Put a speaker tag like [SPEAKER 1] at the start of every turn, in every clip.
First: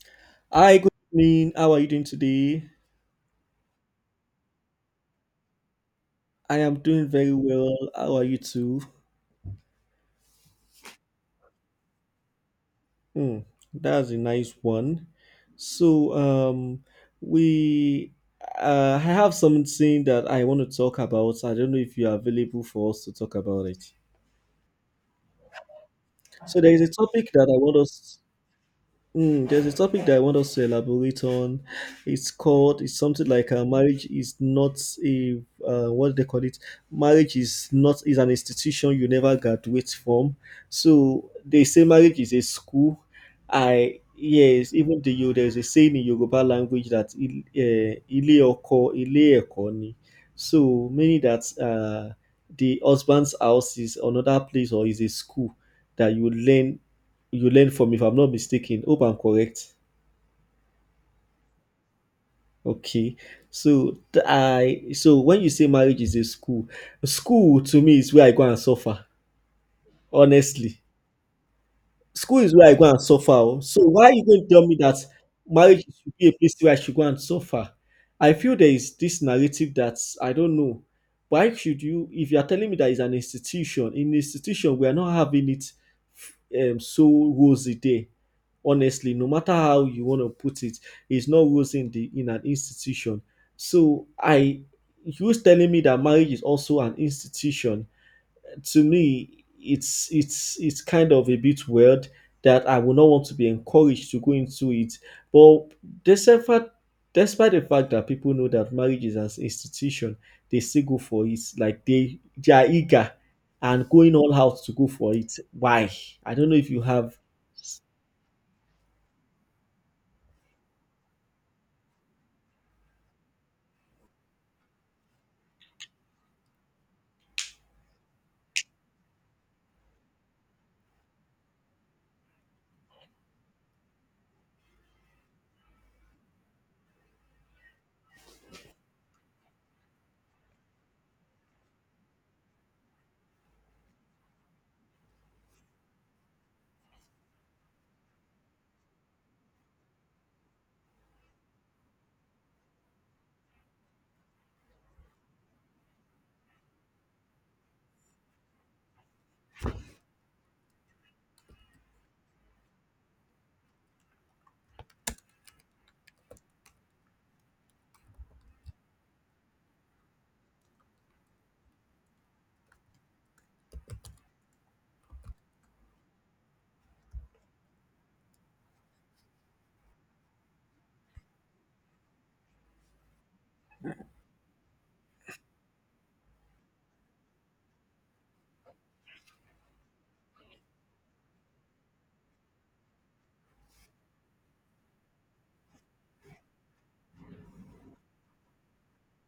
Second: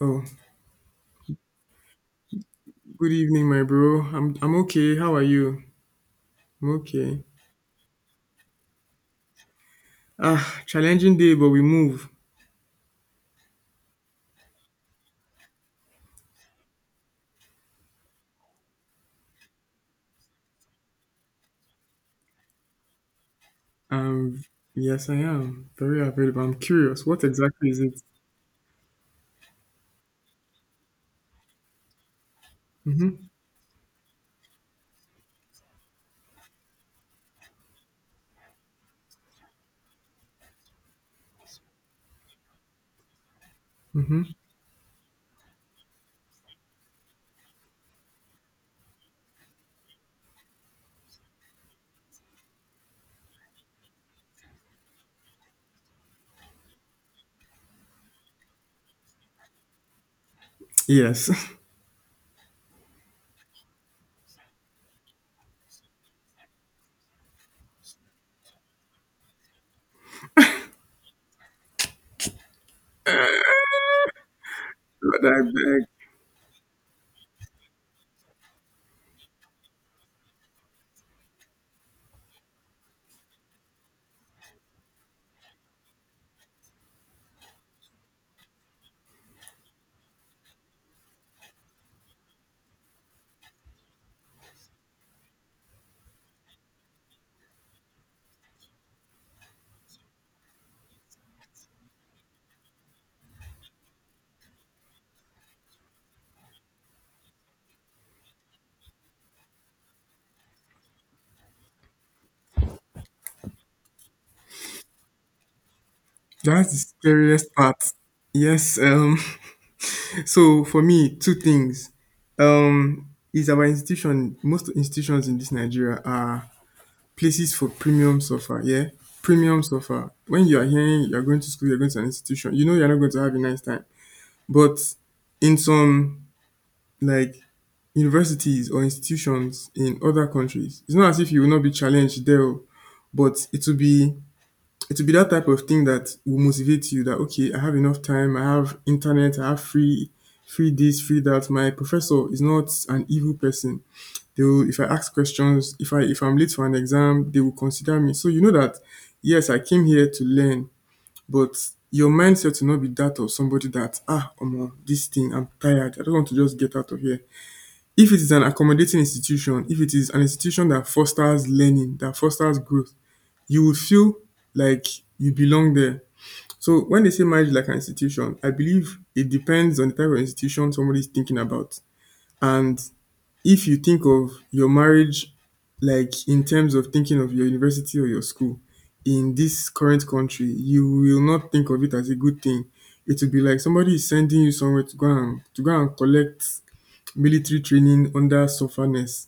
[SPEAKER 1] Oh,
[SPEAKER 2] Hi, good evening. How are you doing today?
[SPEAKER 1] good evening, my bro. I'm okay. How are you?
[SPEAKER 2] I
[SPEAKER 1] I'm
[SPEAKER 2] am doing
[SPEAKER 1] okay.
[SPEAKER 2] very well. How are you too?
[SPEAKER 1] Ah, challenging day, but we move.
[SPEAKER 2] Hmm, that's a nice one. So, um, we, I have something that I want to talk about. I don't know if you are available for us to talk about it.
[SPEAKER 1] Um, yes, I am very available. I'm
[SPEAKER 2] So, there is a
[SPEAKER 1] curious. What
[SPEAKER 2] topic that I
[SPEAKER 1] exactly
[SPEAKER 2] want
[SPEAKER 1] is it?
[SPEAKER 2] us Mm, There's a topic that I want us to elaborate on. It's
[SPEAKER 1] Mm-hmm.
[SPEAKER 2] something like marriage is not a, what do they call it? Marriage is not, is an institution you never graduate from. So they say marriage is a school.
[SPEAKER 1] Mm-hmm.
[SPEAKER 2] Yes, there's a saying in Yoruba language that ile oko, ile eko ni. So meaning that the husband's house is another place or is a school that you learn from, if I'm not mistaken. Hope I'm correct.
[SPEAKER 1] Yes.
[SPEAKER 2] Okay. So th- I so when you say marriage is a school, school to me is where I go and suffer. Honestly. School is where I go and suffer oh. So why are you going to tell me that
[SPEAKER 1] Lord, I
[SPEAKER 2] marriage
[SPEAKER 1] beg.
[SPEAKER 2] should be a place where I should go and suffer? I feel there is this narrative that I don't know. Why should you, if you are telling me that it's an institution, in institution we are not having it so rosy there. Honestly, no matter how you want to put it, it's not rosy in the in an institution. So I, you telling me that marriage is also an institution, to me it's kind of a bit weird that I would not want to be encouraged to go into it. But despite despite the fact that people know that marriage is an institution, they still go for it. Like they are eager and going all out to go for it. Why? I don't know
[SPEAKER 1] That's
[SPEAKER 2] if
[SPEAKER 1] the
[SPEAKER 2] you have
[SPEAKER 1] scariest part. Yes. So for me, two things. Um, is our institution. Most institutions in this Nigeria are places for premium offer, yeah, premium offer. When you are hearing you're going to school, you're going to an institution, you know you're not going to have a nice time. But in some, like, universities or institutions in other countries, it's not as if you will not be challenged there, oh, but it will be that type of thing that will motivate you, that okay, I have enough time, I have internet, I have free this, free that. My professor is not an evil person. They will, if I ask questions, if I if I'm late for an exam, they will consider me. So you know that yes, I came here to learn, but your mindset will not be that of somebody that, ah, omo, this thing, I'm tired. I don't want to just get out of here. If it is an accommodating institution, if it is an institution that fosters learning, that fosters growth, you will feel like you belong there. So when they say marriage like an institution, I believe it depends on the type of institution somebody is thinking about. And if you think of your marriage like in terms of thinking of your university or your school in this current country, you will not think of it as a good thing. It will be like somebody is sending you somewhere to go and collect military training under sufferness.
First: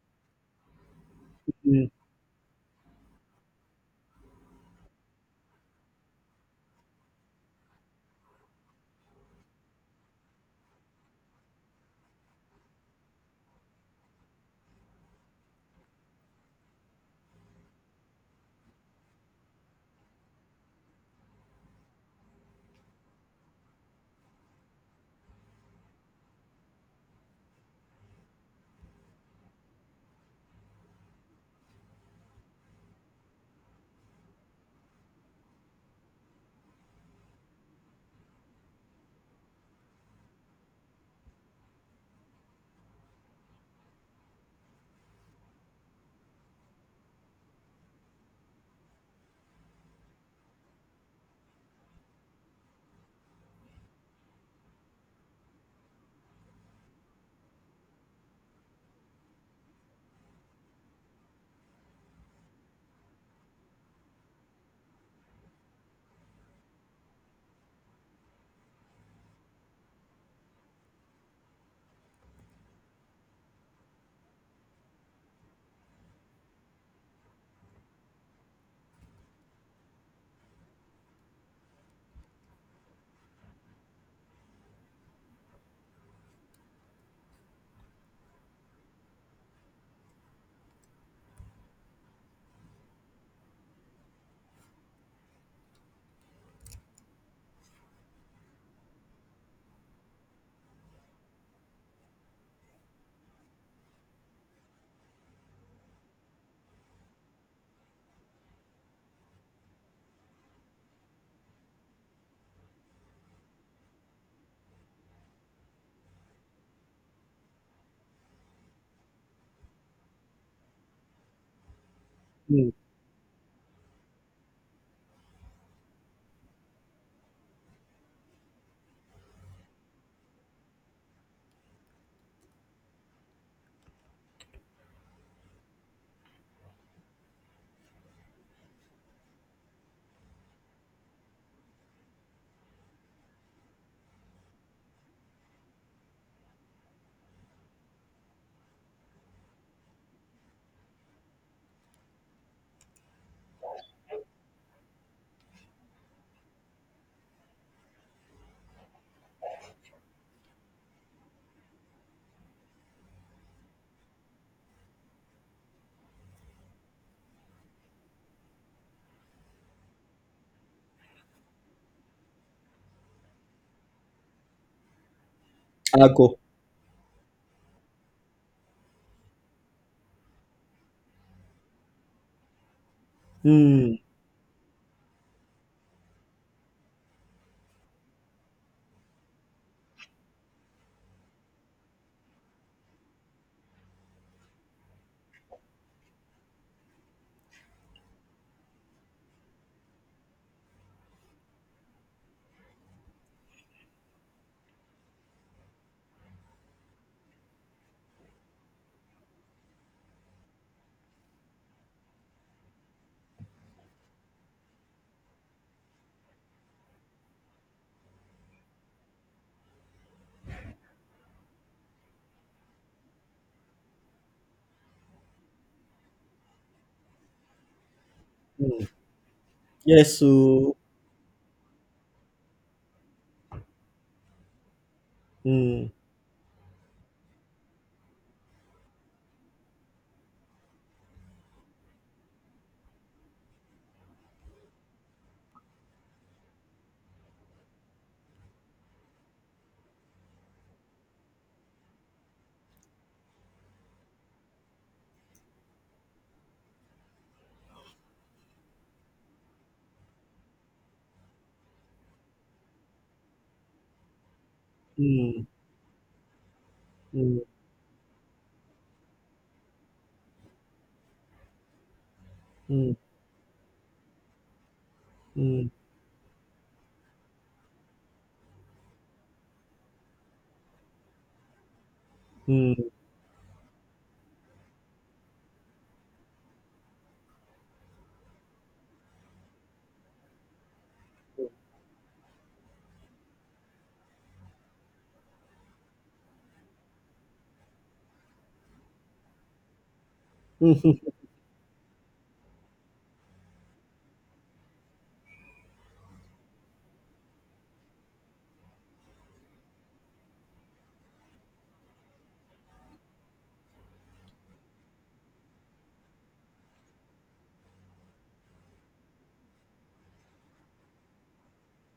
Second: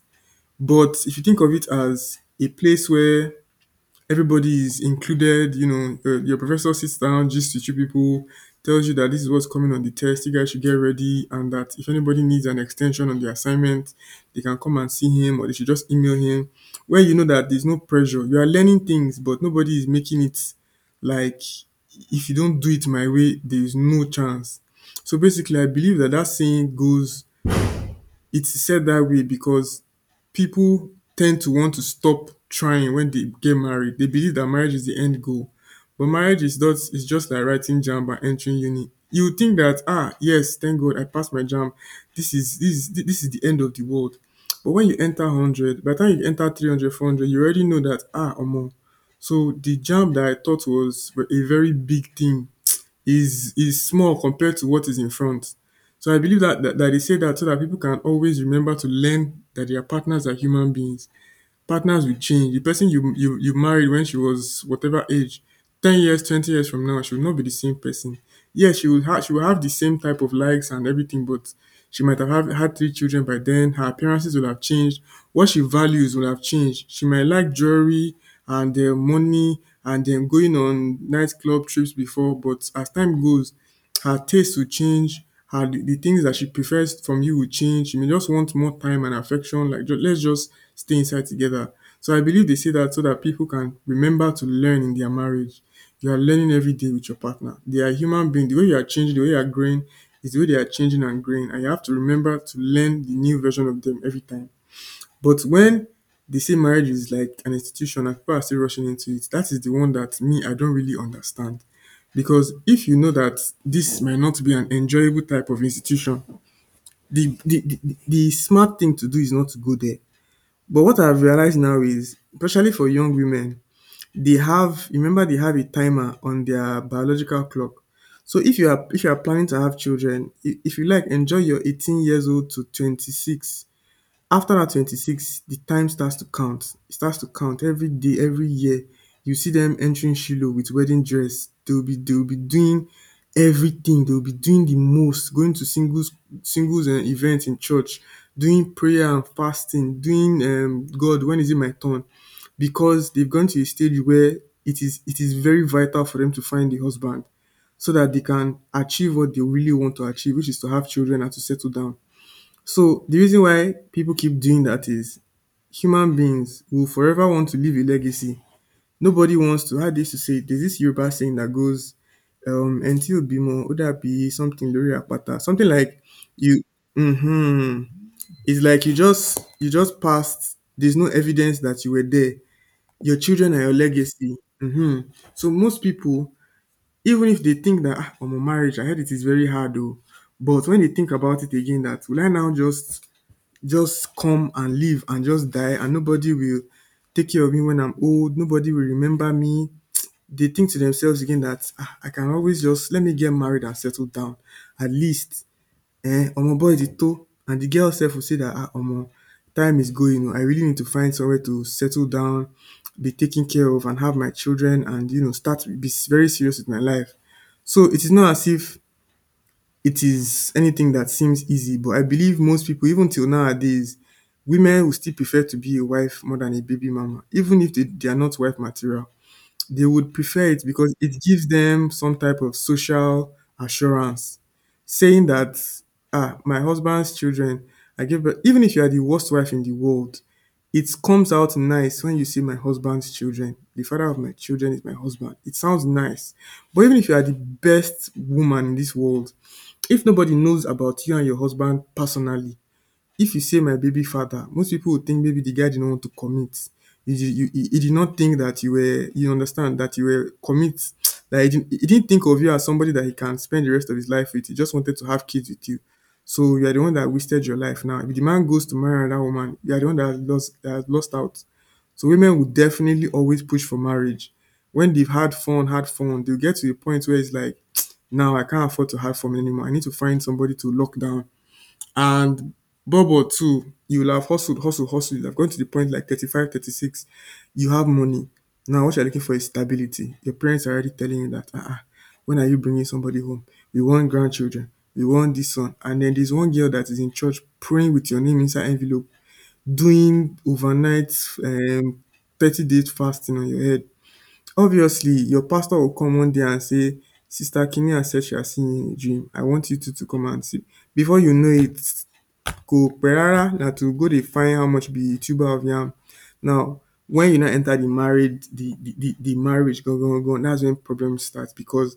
[SPEAKER 1] But if you think of it
[SPEAKER 2] mm,
[SPEAKER 1] as a place where everybody is included. You know, your professor sits down, gists with you people, tells you that this is what's coming on the test. You guys should get ready, and that if anybody needs an extension on the assignment, they can come and see him, or they should just email him. Where you know that there's no pressure, you are learning things, but nobody is making it like if you don't do it my way, there is no chance. So basically, I believe that that saying goes, it's said that way because people tend to want to stop trying when they get married. They believe that marriage is the end goal. But marriage is not, is just like writing jam and entering uni. You would think that ah, yes, thank God I passed my jam. This is the end of the world. But when you enter 100, by the time you enter 300, 400, you already know that ah, omo. So the jam that I thought was a very big thing is small compared to what is in front. So I believe that they say that so that people can always remember to learn that their partners are human beings. Partners will change. The person you married when she was whatever age, 10 years, 20 years from now, she will not be the same person. Yes, she would have the same type of likes and everything, but she might have had three children by then. Her appearances will have changed. What she values will have changed. She might like jewelry and money and going on nightclub trips before, but as time goes, her taste will change. The things that she prefers from you will change. She may just want more time and affection. Like, let's just stay inside together. So I believe they say that so that people can remember to learn in their marriage. You are learning every day with your partner. They are human beings. The way you are changing, the way you are growing is the way they are changing and growing. And you have to remember to learn the new version of them every time. But when they say marriage is like an institution and people are still rushing into it, that is the one that me, I don't really understand. Because if you know that this might not be an enjoyable type of institution, the smart thing to do is not to go there. But what I've realized now is,
[SPEAKER 2] mm,
[SPEAKER 1] especially for young women, they have remember, they have a timer on their biological clock. So if you are planning to have children, if you like, enjoy your 18 years old to 26. After that 26, the time starts to count. It starts to count every day, every year. You see them entering Shiloh with wedding dress. They will be doing everything. They will be doing the most, going to singles and events in church, doing prayer and fasting, doing God, when is it my turn? Because they've gone to a stage where it is very vital for them to find a husband so that they can achieve what they really want to achieve, which is to have children and to settle down. So the reason why people keep doing that is human beings will forever want to leave a legacy. Nobody wants to, how they used to say it, there's this Yoruba saying that goes, until Bimo, Odabi, something, Lori Apata, something like
[SPEAKER 2] I go.
[SPEAKER 1] you. Mm-hmm. It's like you just passed. There's no evidence that you were there. Your children are your
[SPEAKER 2] Mm,
[SPEAKER 1] legacy. Mm-hmm. So most people, even if they think that, ah, I'm a marriage, I heard it is very hard though. But when they think about it again, that will I now just come and live and just die, and nobody will take care of me when I'm old. Nobody will remember me. They think to themselves again that ah, I can always just let me get married and settle down. At least, eh, omo boy the toe. And the girl self will say that ah, omo, time is going. Oh, I really need to find somewhere to settle down, be taken care of, and have my children, and you know, start be very serious with my life. So it is not as if it is anything that seems easy, but I believe most people, even till nowadays, women will still prefer to be a wife more than a baby mama, even if they are not wife
[SPEAKER 2] mm.
[SPEAKER 1] material. They would
[SPEAKER 2] Yes,
[SPEAKER 1] prefer it
[SPEAKER 2] so
[SPEAKER 1] because it gives them some type of social assurance, saying that,
[SPEAKER 2] mm,
[SPEAKER 1] ah, my husband's children, I give birth. Even if you are the worst wife in the world, it comes out nice when you say my husband's children. The father of my children is my husband. It sounds nice. But even if you are the best woman in this world, if nobody knows about you and your husband personally, if you say my baby father, most people would think maybe the guy didn't want to commit. He did not think that you were, you understand, that you were commit. That he didn't think of you as somebody that he can spend the rest of his life with. He just wanted to have
[SPEAKER 2] mm,
[SPEAKER 1] kids with you. So you are the one that
[SPEAKER 2] mm,
[SPEAKER 1] wasted your life now. If the man goes to marry another woman, you are the one that has lost out. So women will
[SPEAKER 2] mm,
[SPEAKER 1] definitely always push for marriage. When they've
[SPEAKER 2] mm,
[SPEAKER 1] had fun, they'll get to a point where it's like, now I can't afford to hide from it anymore. I need to find somebody to lock down. And Bobo too, you'll have hustled, hustled, hustled. You'll have gone to the point like 35, 36. You have money. Now what you're looking for is stability. Your parents are already telling you that, uh-uh, when are you bringing somebody home? We want grandchildren. We want this one. And then there's one girl that is in church praying with your name inside envelope, doing
[SPEAKER 2] mm.
[SPEAKER 1] overnight um, 30 days fasting on your head. Obviously, your pastor will come one day and say, Sister Kinian said she has seen you in a dream. I want you two to come and see. Before you know it, go perara na to go dey find how much be tuber of yam. Now, when you now enter the married, the marriage, go go go. That's when problems start because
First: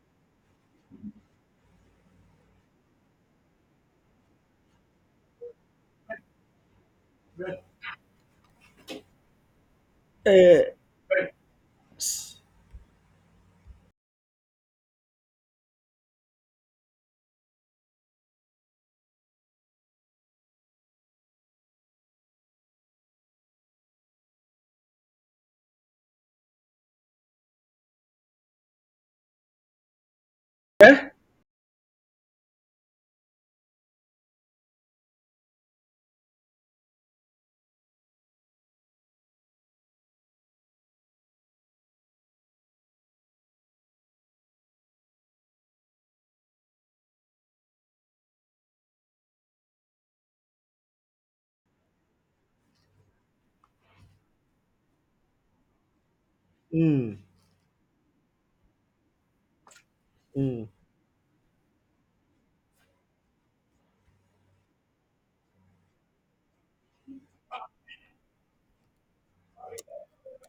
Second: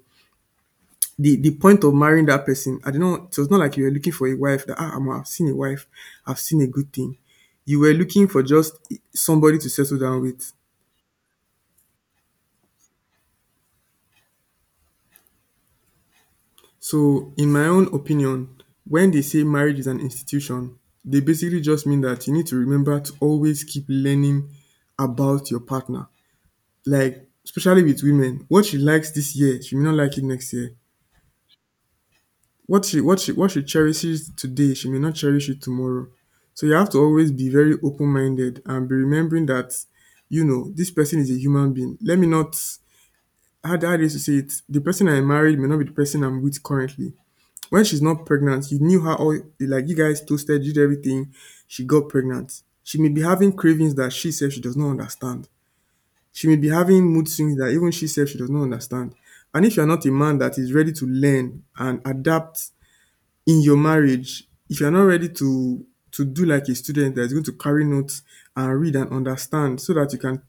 [SPEAKER 1] the point of marrying that person, I don't know. It was not like you were looking for a wife. That ah, I've seen a wife. I've seen a good thing. You were looking for just somebody to settle down with.
[SPEAKER 2] Eh,
[SPEAKER 1] So, in my own opinion, when they say marriage is an institution, they basically just mean that you need to remember to always keep learning about your partner. Like, especially with women, what she likes this year, she may not like it next year.
[SPEAKER 2] eh?
[SPEAKER 1] What she cherishes today, she may not cherish it tomorrow. So you have to always be very open minded and be remembering that this person is a human being. Let me not How do I used to say it, the person I married may not be the person I'm with currently. When she's not pregnant, you knew her all like you guys toasted, you did everything. She got pregnant. She may be having cravings that she says she does not understand. She may be having
[SPEAKER 2] Mm,
[SPEAKER 1] mood swings that even she says she does not understand. And if you're not a man that
[SPEAKER 2] mm.
[SPEAKER 1] is ready to learn and adapt in your marriage, if you're not ready to do like a student that is going to carry notes and read and understand so that you can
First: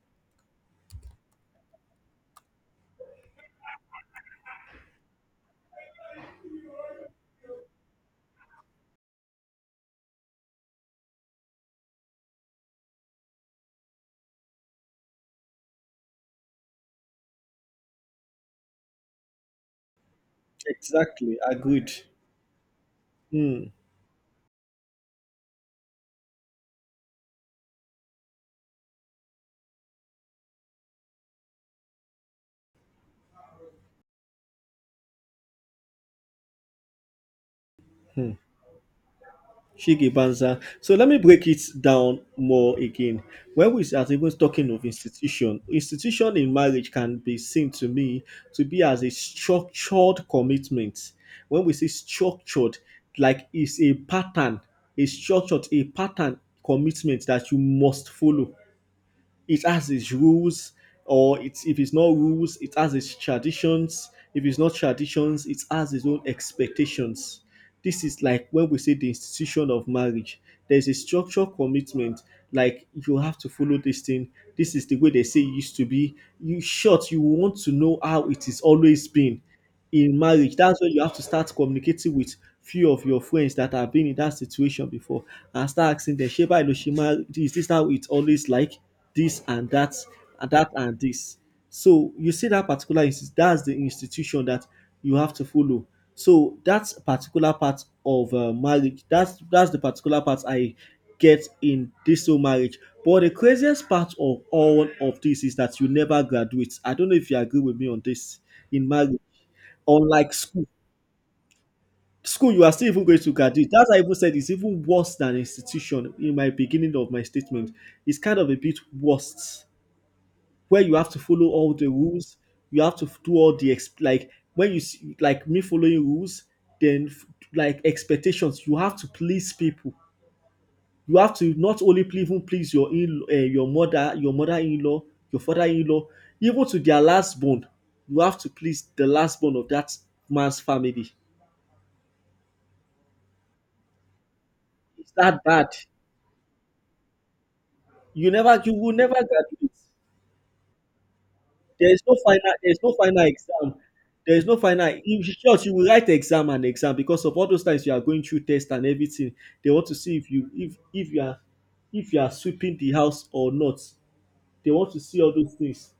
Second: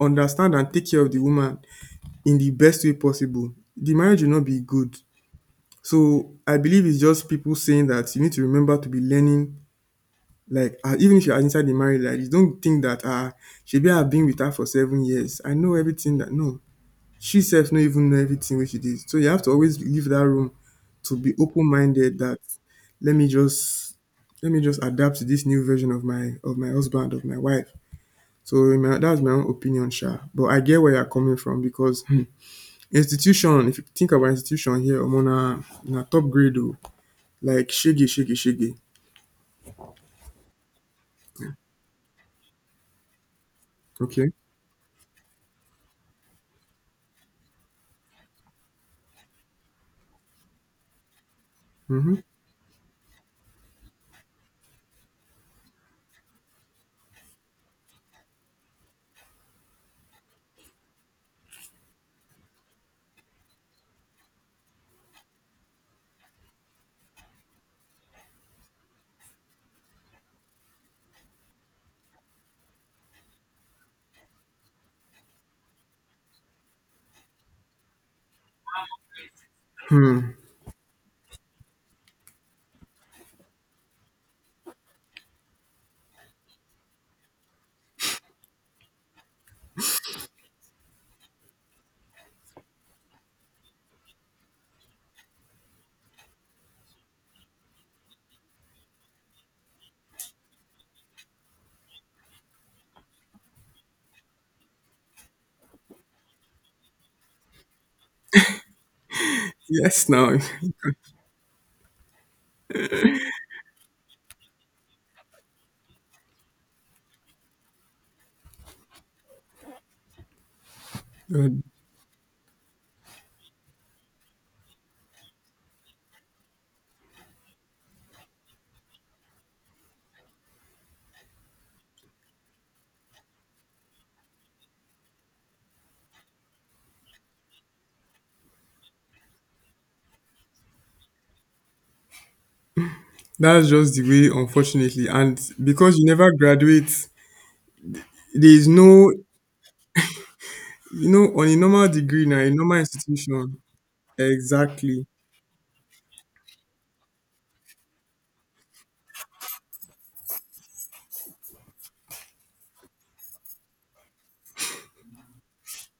[SPEAKER 1] understand and take care of the woman in the best way possible, the marriage will not be good. So I believe it's just people saying that you need to remember to be learning. Like even if you are inside the married life, you don't think that shebi I've been with her for 7 years. I know everything that no, she self no even know everything which she did. So you have to always leave that room to be
[SPEAKER 2] Exactly,
[SPEAKER 1] open
[SPEAKER 2] agreed.
[SPEAKER 1] minded. That let me
[SPEAKER 2] Mm-hmm.
[SPEAKER 1] just let me just adapt to this new version of my husband of my wife. That's my own opinion, sha. But I get where you're coming from because institution. If you think about institution here, I'm on a top grade. Oh. Like shiggy, shiggy, shiggy.
[SPEAKER 2] Shiki Banza. So let me break it down more again. When we are
[SPEAKER 1] Okay.
[SPEAKER 2] even talking of institution, institution in marriage can be seen to me to be as a structured commitment. When we say
[SPEAKER 1] Mm-hmm.
[SPEAKER 2] structured, like it's a pattern, a structured, a pattern commitment that you must follow. It has its rules, or it's if it's not rules it has its traditions, if it's not traditions it has its own expectations. This is like when we say the institution of marriage, there's a structural commitment, like you have to follow this thing. This is the way they say it used to be. You short, you want to know how it is always been
[SPEAKER 1] Hmm.
[SPEAKER 2] in marriage, that's when you have to start communicating with few of your friends that have been in that situation before, and start asking them ṣé báyìí ló ṣe máa, is this how it's always like, this and that and that and this. So you see that that's the institution that you have to follow. So that's particular part of marriage. That's the particular part I get in this whole marriage. But the craziest part of all of this is that you never graduate. I don't know if you agree with me on this in marriage.
[SPEAKER 1] Yes.
[SPEAKER 2] Unlike
[SPEAKER 1] Now,
[SPEAKER 2] school, school you are still even going to graduate. That's why I even said it's even worse than institution in my beginning of my statement. It's kind of a bit worse, where you have to follow
[SPEAKER 1] Uh,
[SPEAKER 2] all the rules. You have to do all the like when you see, like me following rules, then f- like expectations. You have to please people. You have to not only ple- even please your in your mother, your mother-in-law, your father-in-law, even to their last born. You have to please the last born of that man's family.
[SPEAKER 1] that's just the way, unfortunately.
[SPEAKER 2] It's
[SPEAKER 1] And
[SPEAKER 2] that bad.
[SPEAKER 1] because you never graduate, there is
[SPEAKER 2] You will
[SPEAKER 1] no,
[SPEAKER 2] never graduate.
[SPEAKER 1] you know, on a normal
[SPEAKER 2] There is no
[SPEAKER 1] degree now,
[SPEAKER 2] final
[SPEAKER 1] a
[SPEAKER 2] there
[SPEAKER 1] normal
[SPEAKER 2] is no final
[SPEAKER 1] institution.
[SPEAKER 2] exam. There is no final,
[SPEAKER 1] Exactly.
[SPEAKER 2] in short, you will write exam and exam because of all those times you are going through test and everything. They want to see if you, if you are, if you are sweeping the house or not. They want to see all those things.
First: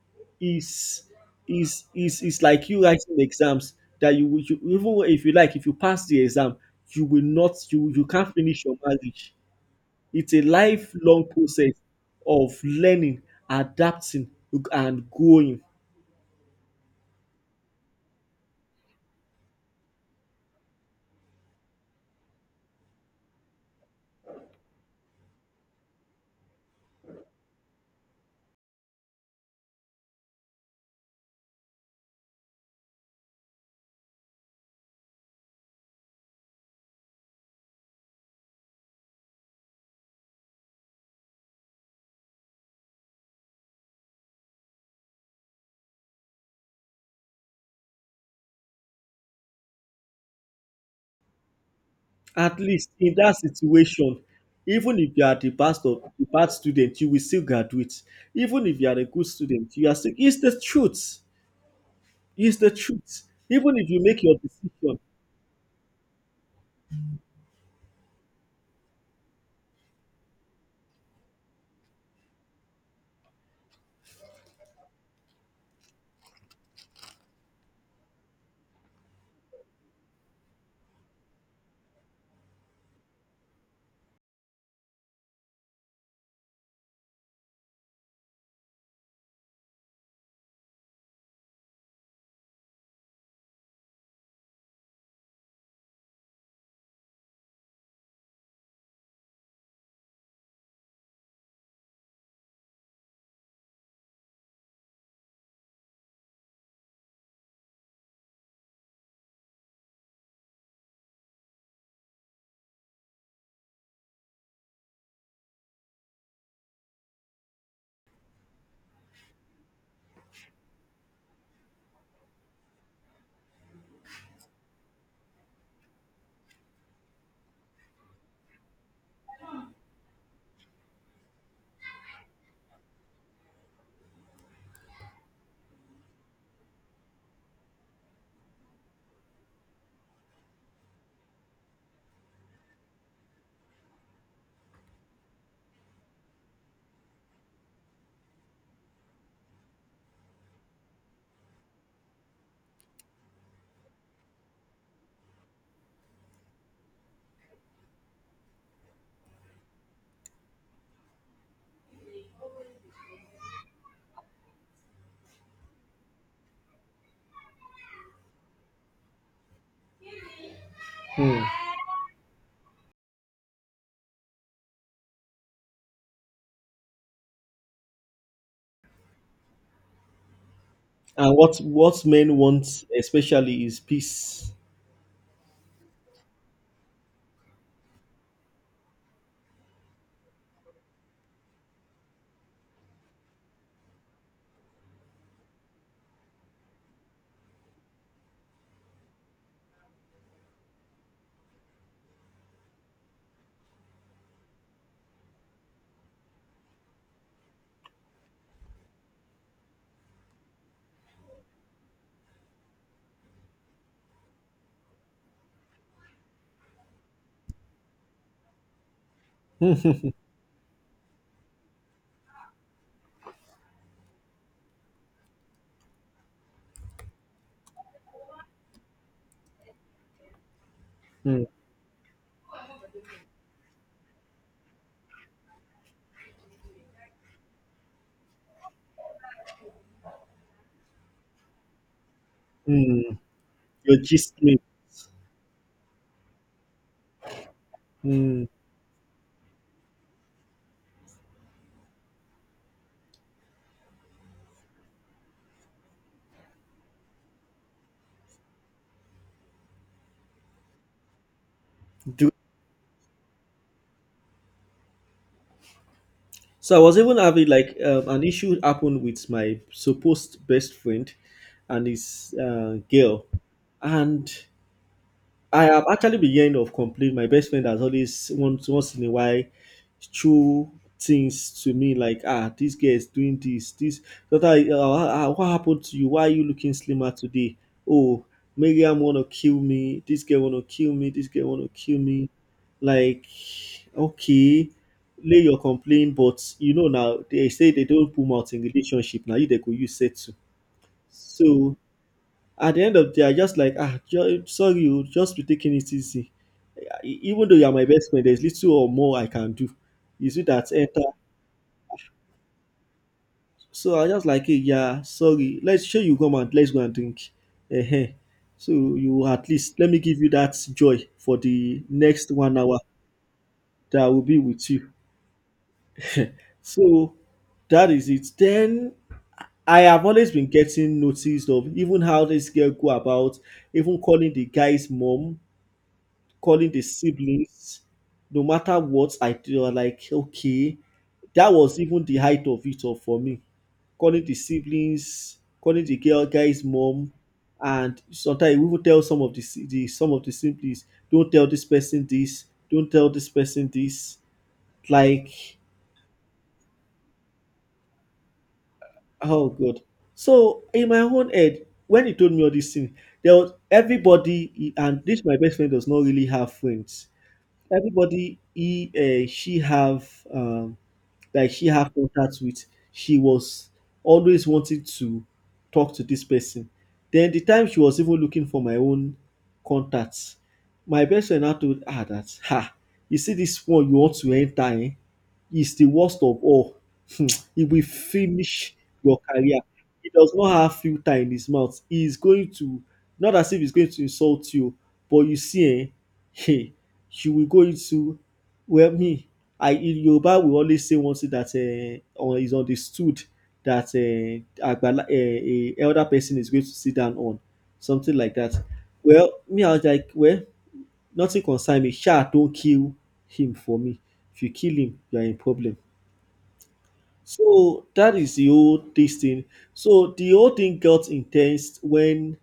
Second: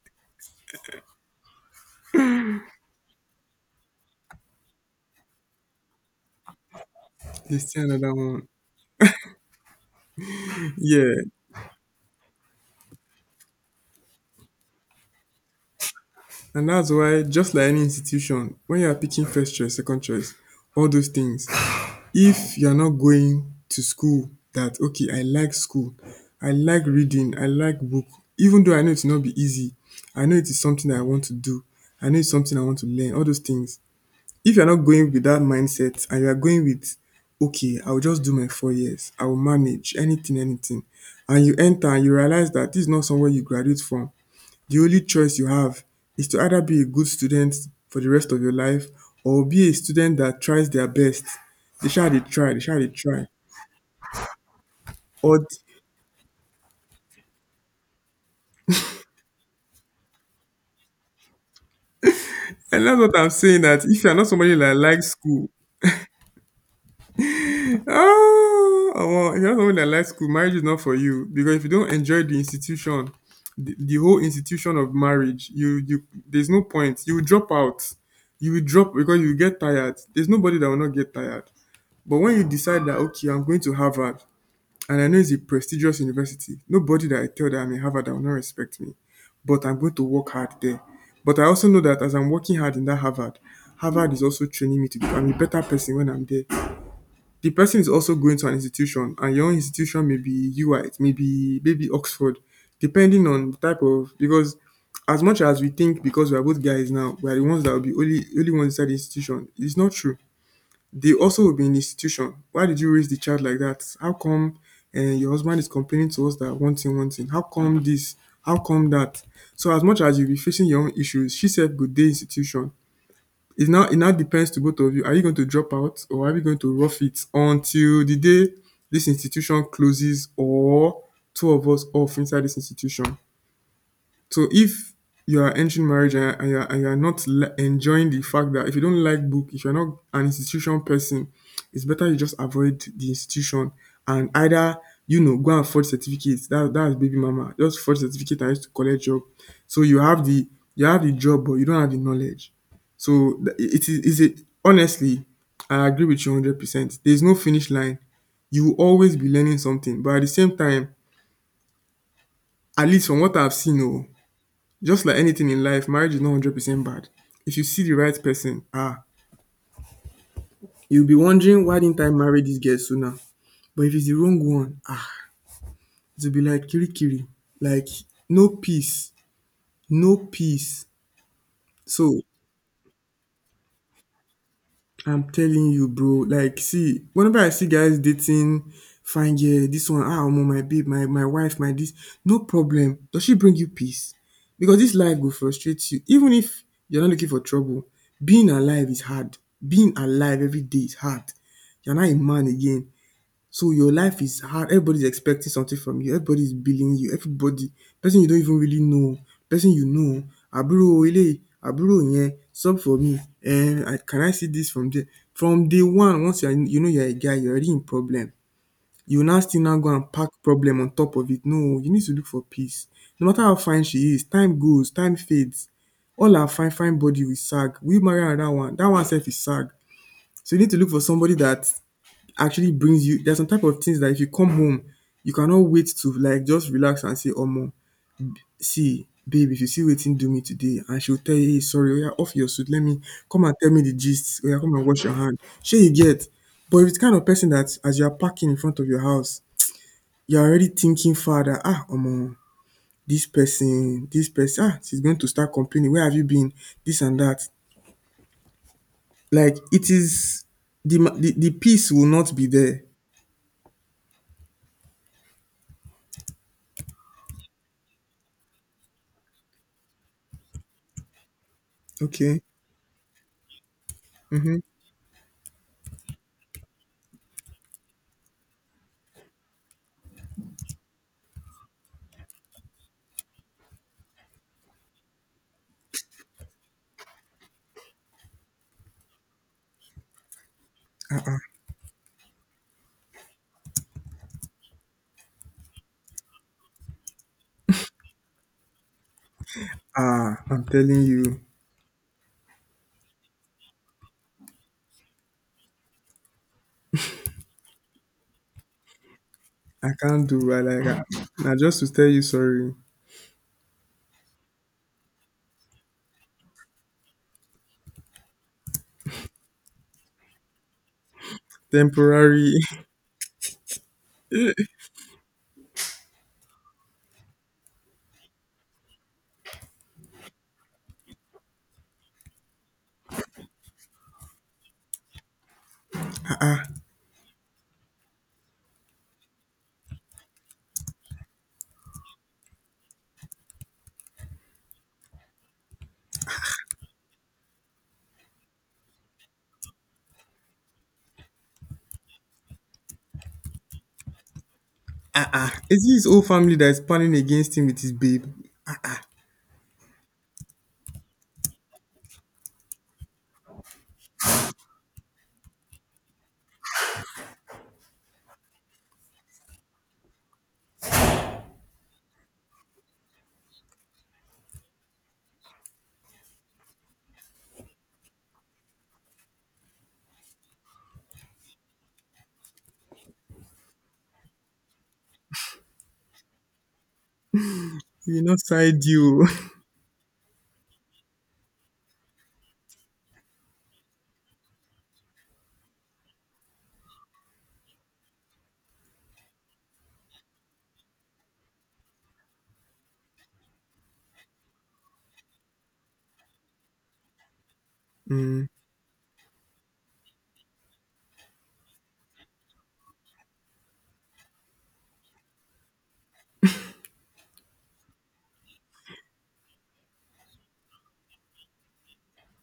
[SPEAKER 2] Is is is like you writing exams that even if you like, if you pass the exam you will not,
[SPEAKER 1] There's still
[SPEAKER 2] you
[SPEAKER 1] another
[SPEAKER 2] can't
[SPEAKER 1] one.
[SPEAKER 2] finish your marriage. It's a
[SPEAKER 1] Yeah.
[SPEAKER 2] lifelong process of learning, adapting, and growing.
[SPEAKER 1] And that's why, just like any institution, when you are picking first choice, second choice, all those things, if you're not going to school that, okay, I like school, I like reading, I like book, even though I know it's not be easy, I know it is something that I want to do, I know it's something I want to learn, all those things, if you're not going with that mindset and you're going with, okay, I'll just do my 4 years, I'll manage anything, and you enter and you realize that this is not somewhere you graduate from, the only choice you have is to either be a good student for the rest of your life or be a student that tries their best. They sha they try, they
[SPEAKER 2] At
[SPEAKER 1] sha dey
[SPEAKER 2] least in
[SPEAKER 1] try.
[SPEAKER 2] that situation, even if you are
[SPEAKER 1] Or
[SPEAKER 2] the best of the bad student, you will still graduate. Even if you are a good student, you are still, it's the truth. It's the
[SPEAKER 1] and that's what
[SPEAKER 2] truth.
[SPEAKER 1] I'm saying
[SPEAKER 2] Even
[SPEAKER 1] that
[SPEAKER 2] if you
[SPEAKER 1] if you're
[SPEAKER 2] make
[SPEAKER 1] not
[SPEAKER 2] your
[SPEAKER 1] somebody that
[SPEAKER 2] decision,
[SPEAKER 1] likes school, omo, if you're not somebody that likes school, marriage is not for you because if you don't enjoy the institution, the whole institution of marriage, you there's no point. You will drop out. You will drop because you will get tired. There's nobody that will not get tired. But when you decide that, okay, I'm going to Harvard. And I know it's a prestigious university. Nobody that I tell that I'm in Harvard that will not respect me. But I'm going to work hard there. But I also know that as I'm working hard in that Harvard, Harvard is also training me to become a better person when I'm there. The person is also going to an institution, and your own institution may be UIT, maybe Oxford, depending on the type of because as much as we think because we are both guys now, we are the ones that will be only one inside the institution. It's not true. They also will be in the institution. Why did you raise the child like that? How come your husband is complaining to us that one thing, one thing? How come this? How come that? So as much as you'll be facing your own issues, she said good day institution. It now depends to both of you. Are you going to drop out or are you going to rough it until the day this institution closes or two of us off inside this institution? So if you are entering marriage and you are not enjoying the fact that if you don't like book, if you're not an institution person, it's better you just avoid the institution and either go and forge certificates. That that's baby mama. Just forge certificate and use to collect job. So you have the job, but you don't have the knowledge. So th- it is it honestly, I agree with you 100%. There's no finish line. You will always be learning something, but at the same time, at least from what I've seen, oh, just like anything in life, marriage is not 100% bad. If you see the right person, you'll be wondering why didn't I marry this girl sooner? But if it's the wrong one, it'll be like kirikiri, like no peace, no peace.
[SPEAKER 2] and what
[SPEAKER 1] So
[SPEAKER 2] men want especially is peace.
[SPEAKER 1] I'm telling you bro, like see whenever I see guys dating fine girl, dis one omo my babe, my wife, my dis, no problem. Does she bring you peace? Because dis life go frustrate you even if you're not looking for trouble. Being alive is hard. Being alive everyday is hard. You're not a man again. So your life is hard. Everybody's expecting something from you. Everybody's billing you. Everybody, person you don't even really know, person you know, àbúrò eléyìí, àbúrò yẹn, sub for me, I see this from there? From day one, once you're a guy, you're already in problem. You now still now go and pack problem on top of it. No, you need to look for peace. No matter how fine she is, time goes, time fades. All her fine, fine body will sag. Will you marry another one? That one self is sag. So you need to look for somebody
[SPEAKER 2] Mm.
[SPEAKER 1] that actually brings you there's some type of things that if you come home, you cannot wait to like just relax and say, "Oh, Omo, see, babe, if you see waiting, do me today," and she'll tell you, "Hey, sorry, oya, off your suit, let me
[SPEAKER 2] Mm.
[SPEAKER 1] come and tell me the
[SPEAKER 2] Your gist
[SPEAKER 1] gist, oya,
[SPEAKER 2] me.
[SPEAKER 1] come and wash your hand." Sure you get. But if it's kind of person that as you are
[SPEAKER 2] Mm.
[SPEAKER 1] parking in front of your house, you're already thinking further, oh, Omo, this person, she's going to start complaining. Where have you been? This and that. Like it is the peace will
[SPEAKER 2] Do
[SPEAKER 1] not be there.
[SPEAKER 2] so I was even having like an issue happened with my supposed best friend and his
[SPEAKER 1] Okay.
[SPEAKER 2] girl, and
[SPEAKER 1] Mm-hmm.
[SPEAKER 2] I have actually been hearing of complaint. My best friend has always, once in a while, threw things to me, like, ah, this girl is doing this, this. Daughter, what happened to you? Why are you looking slimmer today? Oh, Miriam wanna kill me. This girl wanna kill me. This
[SPEAKER 1] Uh-uh.
[SPEAKER 2] girl wanna kill me. Like, okay, lay your complaint, but you know now they say they don't put mouth in relationship. Now you they could use settle.
[SPEAKER 1] Ah, I'm telling you,
[SPEAKER 2] So at the end of the day, I just like, ah, sorry, you just be taking it easy, yeah, even though you are my best friend, there's little or more I can do.
[SPEAKER 1] I can't
[SPEAKER 2] Is
[SPEAKER 1] do
[SPEAKER 2] it
[SPEAKER 1] right
[SPEAKER 2] that
[SPEAKER 1] like that.
[SPEAKER 2] enter?
[SPEAKER 1] Now, just to tell you sorry,
[SPEAKER 2] So I just like, "Hey, yeah, sorry. Let's show you come and let's go and drink. uh So you, at least let me give you that joy for the next
[SPEAKER 1] temporary.
[SPEAKER 2] one hour that I will be with you. So that is it. Then I have always been getting noticed of even how this girl go about, even calling the guy's mom,
[SPEAKER 1] Ah,
[SPEAKER 2] calling the siblings, no matter what I do, I'm like, okay, that was even the height of it all for me. Calling the siblings, calling the girl guy's mom, and sometimes we will tell some of the, the some of the siblings, don't tell this person this, don't tell this person this.
[SPEAKER 1] ah, ah.
[SPEAKER 2] Like,
[SPEAKER 1] Is it his whole family that is planning against him with his babe? Ah, ah.
[SPEAKER 2] oh god. So in my own head, when he told me all these things, there was everybody, and this my best friend does not really have friends. Everybody he she have, um like she have contact with, she was always wanting to talk to this person. Then the time she was even looking for my own contacts, my best friend now told her that, ha, you see this one you want to enter, eh, is the worst of all. Hmm, he will
[SPEAKER 1] He will not
[SPEAKER 2] finish
[SPEAKER 1] side
[SPEAKER 2] your
[SPEAKER 1] you.
[SPEAKER 2] career. He does not have filter in his mouth. He is going to, not as if he's going to insult you, but you see eh hey, you will go into, well, me, I, in Yoruba we always say one thing that or is understood that agbala, a elder person is going to sit down on something like
[SPEAKER 1] mm,
[SPEAKER 2] that. Well, me I was like, well, nothing concern me. Sha, don't kill him for me. If you kill him, you are in problem. So that is the whole this thing. So the whole thing got intense when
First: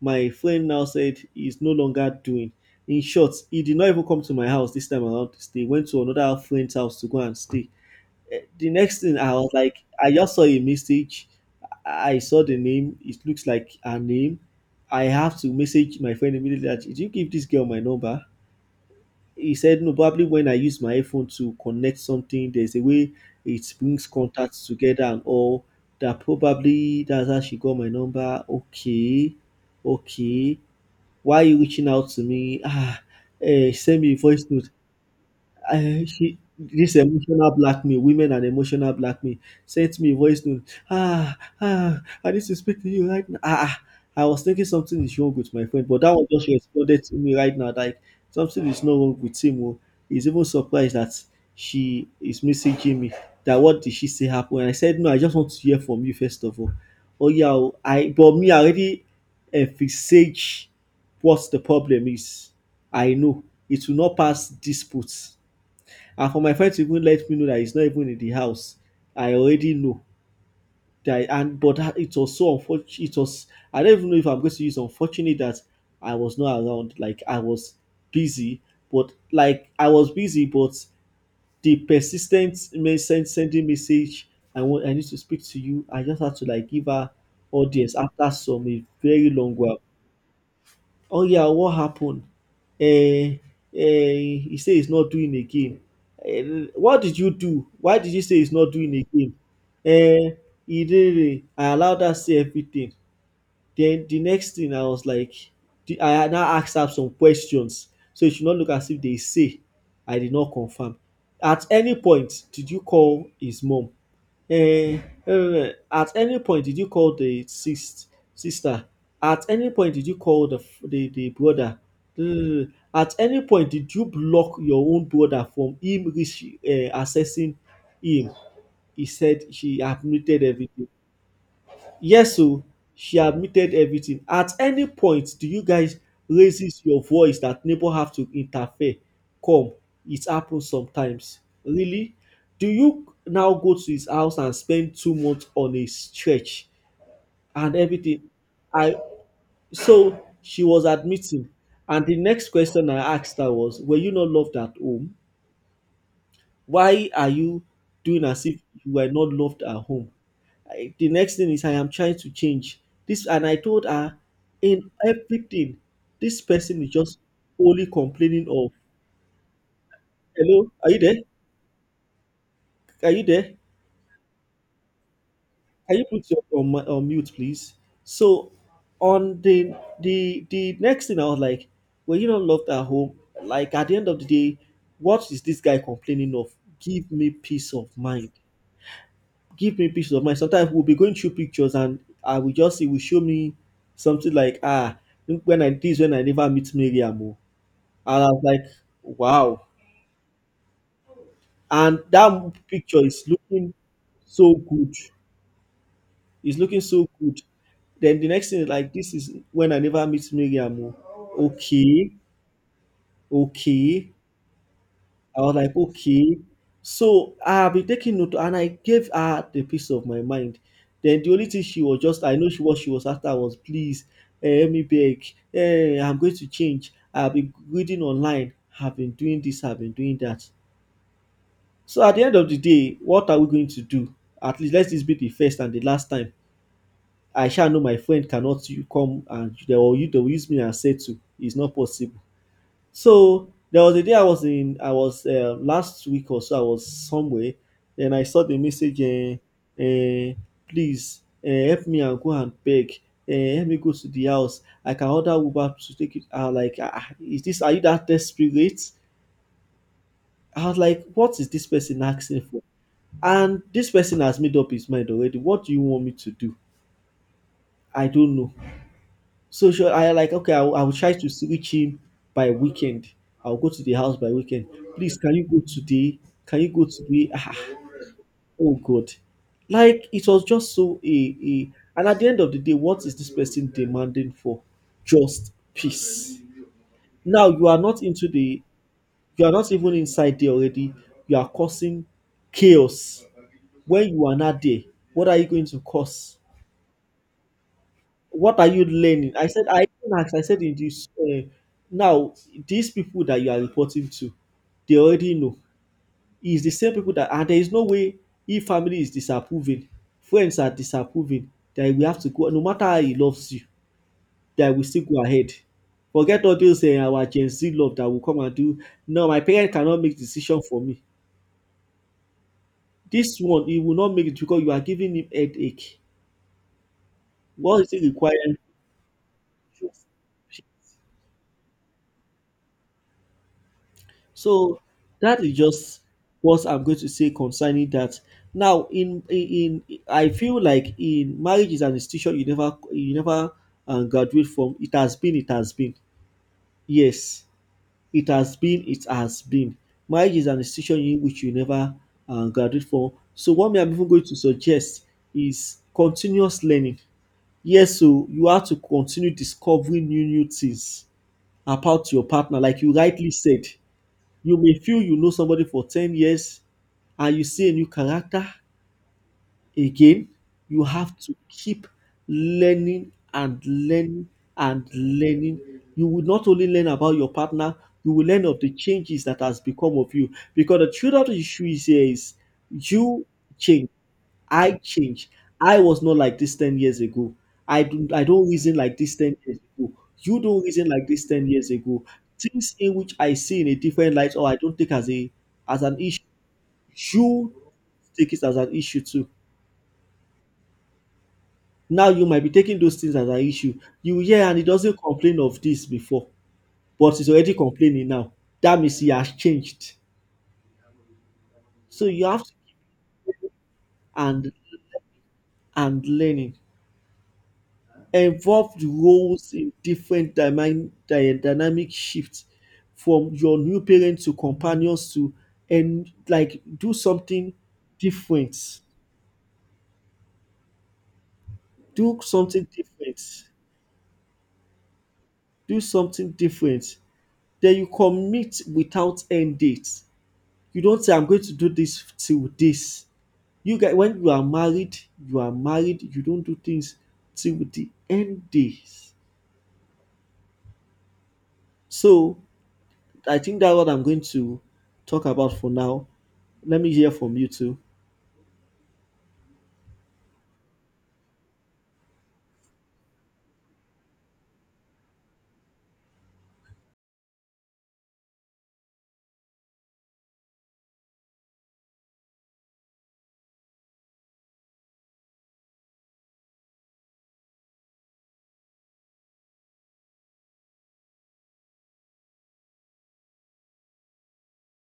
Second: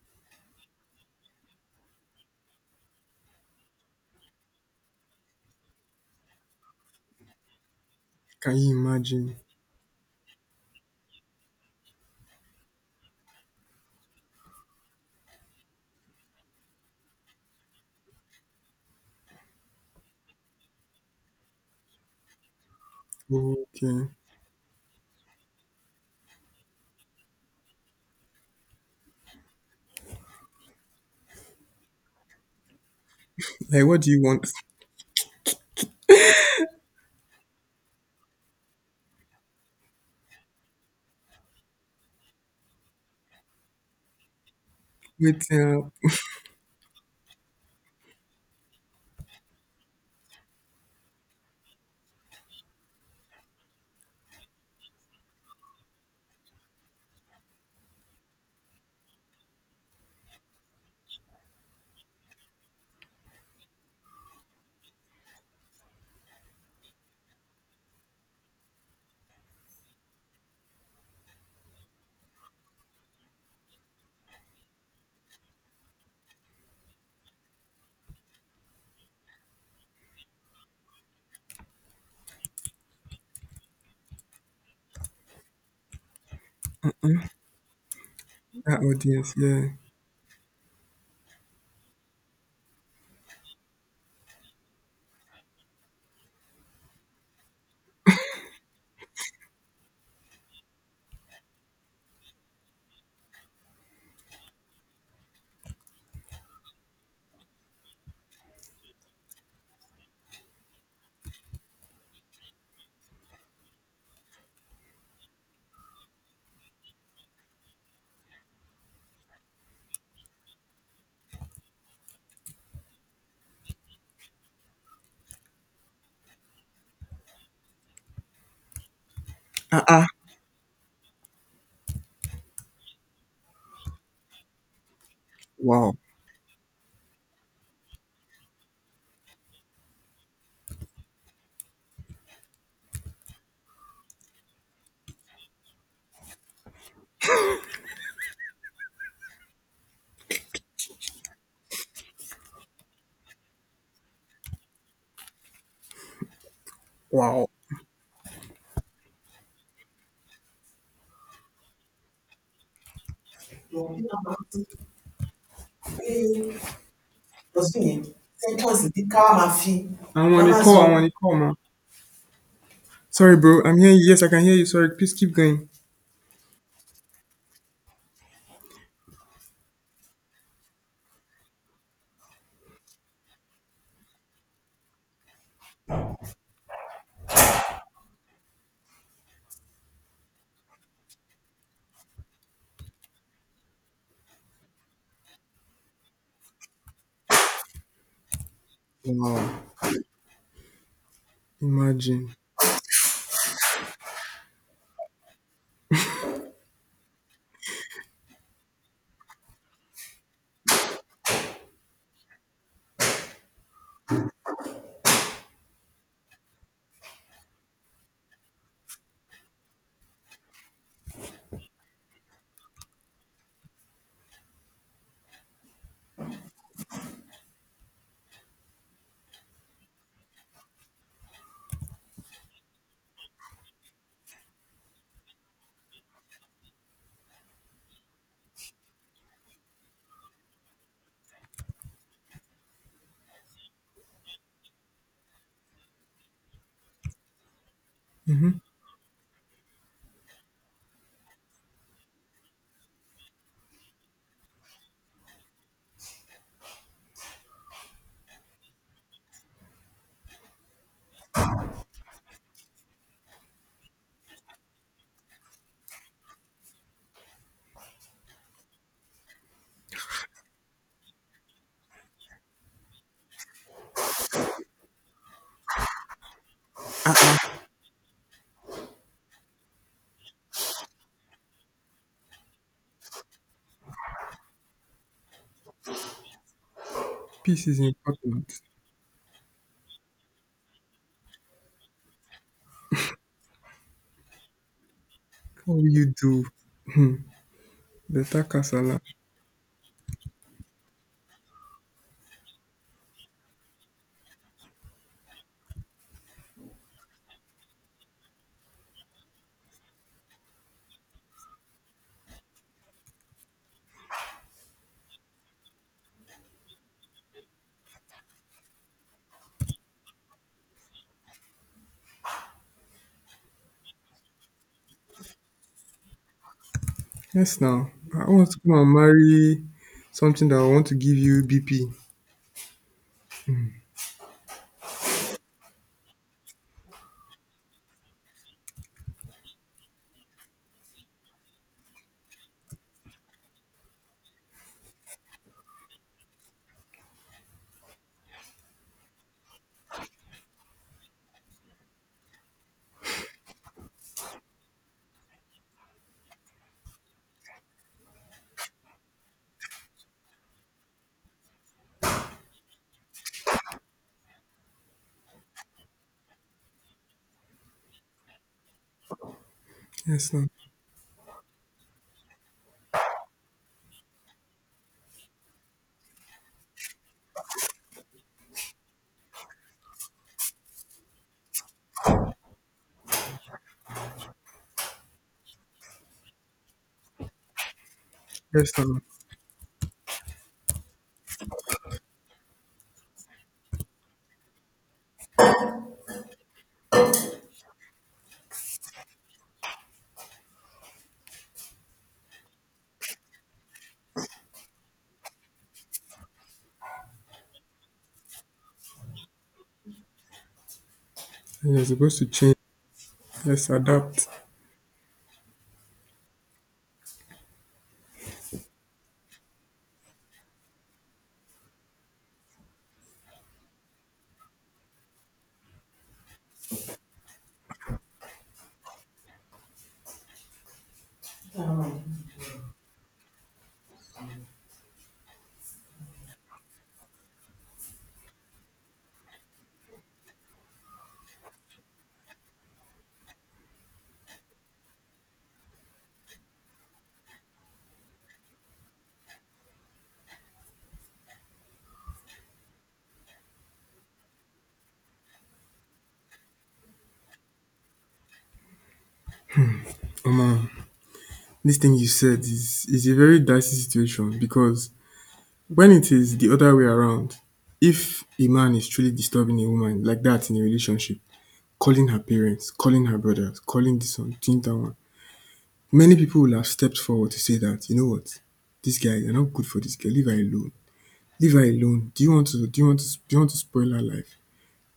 [SPEAKER 2] my friend now said he's no longer doing. In short, he did not even come to my house this time around to stay. Went to another friend's house to go and stay.
[SPEAKER 1] can you
[SPEAKER 2] The next thing I
[SPEAKER 1] imagine?
[SPEAKER 2] was like, I just saw a message. I saw the name. It looks like her name. I have to message my friend immediately, that did you give this girl my number? He said no. Probably when I use my iPhone to connect something, there's a way it brings
[SPEAKER 1] Okay.
[SPEAKER 2] contacts together and all. That probably that's how she got my number. Okay, okay. Why are you reaching out to me? Ah, eh,
[SPEAKER 1] Like, what
[SPEAKER 2] send
[SPEAKER 1] do
[SPEAKER 2] me a
[SPEAKER 1] you
[SPEAKER 2] voice
[SPEAKER 1] want?
[SPEAKER 2] note. I, she, this emotional blackmail, women and emotional blackmail, sent me a voice note. Ah, ah, I need to speak to you right now. Ah, ah, I was thinking something is wrong
[SPEAKER 1] Wait
[SPEAKER 2] with my friend,
[SPEAKER 1] till
[SPEAKER 2] but that one just responded to me right now, like something is not wrong with him. Oh. He's even surprised that she is messaging me. That what did she say happened? And I said, no, I just want to hear from you first of all. Oh yeah, oh, I, but me I already envisage what the problem is. I know it will not pass disputes, and for my friend to even let me know that he's not even in the house, I already know that. And it was so unfortunate. It was, I don't even know if I'm going to use unfortunate, that I was not around. Busy like I was busy, but the persistent message sending message, I need to speak to you. I just had to like give her audience after some
[SPEAKER 1] that
[SPEAKER 2] a very
[SPEAKER 1] audience.
[SPEAKER 2] long
[SPEAKER 1] Yeah.
[SPEAKER 2] while. "Oh yeah, what happened?" Eh, eh. "He say he's not doing again." "What did you do? Why did you say he's not doing again?" Eh, "He didn't. I allowed her to say everything." Then the next thing I was like, the I now asked am some questions, so it should not look as if they say I did not confirm. "At any point did you call his mom? At any point did you call the sister? At any point did you call the f- the brother? At any point did you block your own brother from him reach accessing him?" He said she
[SPEAKER 1] Ah, ah.
[SPEAKER 2] admitted everything. Yes o, she admitted everything. "At any point do you
[SPEAKER 1] Wow.
[SPEAKER 2] guys raises your voice that neighbor have to interfere? Come, it happens sometimes. Really? Do you now go to his house and spend 2 months on a stretch and everything?" I So she was admitting, and the next question I asked her was, "Were you not loved at home? Why are
[SPEAKER 1] Wow.
[SPEAKER 2] you doing as if you were not loved at home?" The next thing is I am trying to change this, and I told
[SPEAKER 1] I'm
[SPEAKER 2] her in everything, this person is just only
[SPEAKER 1] on
[SPEAKER 2] complaining of,
[SPEAKER 1] a call. I'm
[SPEAKER 2] "Hello, are you
[SPEAKER 1] on a
[SPEAKER 2] there?
[SPEAKER 1] call, man.
[SPEAKER 2] Are you
[SPEAKER 1] Sorry,
[SPEAKER 2] there?
[SPEAKER 1] bro. I'm hearing you. Yes, I can hear you. Sorry. Please keep going.
[SPEAKER 2] Can you put your on mute, please?" So on the next thing, I was like, well, you don't love at home. Like at the end of the day, what is this guy complaining of? Give me peace of mind. Sometimes we'll be going through pictures, and I will just see will show me something like look, when I never meet Miriam. oh. And I was like, wow.
[SPEAKER 1] Wow!
[SPEAKER 2] And
[SPEAKER 1] Imagine.
[SPEAKER 2] that picture is looking so good. It's looking so good. Then the next thing is like, this is when I never meet Miriam. oh. Okay, okay. I was like, okay. So I'll be taking note, and I gave her the peace of my mind. Then the only thing she was just, I know she what she was after was, please, help me beg. I'm going to change. I've been reading online. I've been doing this. I've been doing that. So at the end of the day, what are we going to do? At least let this be the first and the last time. I shall know my friend cannot you come, and they will, you, they will use me as say to. It's not possible. So there was a day I was in, I was last week or so, I was somewhere, and I saw the message, uh, please, help me and go and beg, help me go to the house. I can order Uber to take it. I was like, are you that desperate? I was like, what is this person asking for? And this person has made up his mind already. What do you want me to do? I don't know. So sure, I like okay. I will try to see reach him by weekend. I'll go to the house by weekend. Please, can you go today? Can you go today? Oh God, like it was just so a. And at the end of the day, what is this person demanding for? Just peace. Now
[SPEAKER 1] Peace
[SPEAKER 2] you are
[SPEAKER 1] is
[SPEAKER 2] not into
[SPEAKER 1] important.
[SPEAKER 2] the. You are not even inside there already. You are causing chaos when you are not there. What are you going
[SPEAKER 1] How
[SPEAKER 2] to
[SPEAKER 1] will you
[SPEAKER 2] cause?
[SPEAKER 1] do? Better
[SPEAKER 2] What are you
[SPEAKER 1] casala.
[SPEAKER 2] learning? I said, I even asked, I said, in this, now, these people that you are reporting to, they already know. It's the same people that, and there is no way if family is disapproving, friends are disapproving, that we have to go, no matter how he loves you, that we still go ahead. Forget all those our Gen Z love that will come and do. No, my parent cannot make decision for me. This one, he will not make it because you are giving him headache.
[SPEAKER 1] Yes,
[SPEAKER 2] What
[SPEAKER 1] now.
[SPEAKER 2] is it
[SPEAKER 1] I want
[SPEAKER 2] requiring?
[SPEAKER 1] to come and marry something that I want to give you BP.
[SPEAKER 2] So that is just what I'm going to say concerning that. Now, I feel like in marriage is an institution you never graduate from. It has been, it has been. Yes, it has been, it has been. Marriage is an institution in which you never graduate from. So what me I'm even going to suggest is continuous learning. Yes, so you have to continue discovering new things about your partner, like you rightly said. You may feel you know somebody for 10 years and you see a new character again.
[SPEAKER 1] Yes, now.
[SPEAKER 2] You have to keep learning and learning and learning. You will not only learn about your partner, you will learn of the changes that has become of you. Because the truth of the issue is here is you change. I change. I was not like this 10 years ago. I don't
[SPEAKER 1] Yes,
[SPEAKER 2] reason
[SPEAKER 1] now.
[SPEAKER 2] like this 10 years ago. You don't reason like this 10 years ago. Things in which I see in a different light or I don't take as a as an issue. You take it as an issue too. Now you might be taking those things as an issue. You yeah, and he doesn't complain of this before, but he's already complaining now. That means he has changed.
[SPEAKER 1] And you're
[SPEAKER 2] So
[SPEAKER 1] supposed to
[SPEAKER 2] you have to
[SPEAKER 1] change. Yes, adapt.
[SPEAKER 2] and and learning. Involved roles in different dynamic shifts from your new parents to companions to and like do something different, do something different, do something different. Then you commit without end date. You don't say I'm going to do this till this. You get when you are married, you are married, you don't do things till the end days. So I think that's what I'm going to talk about for now. Let me hear from you too.
[SPEAKER 1] Oh, man. This thing you said is a very dicey situation because when it is the other way around, if a man is truly disturbing a woman like that in a relationship, calling her parents, calling her brothers, calling this one, doing that one, many people will have stepped forward to say that, you know what, this guy, you're not good for this girl. Leave her alone. Leave her alone. Do you want to? Do you want to? Do you want to spoil her life?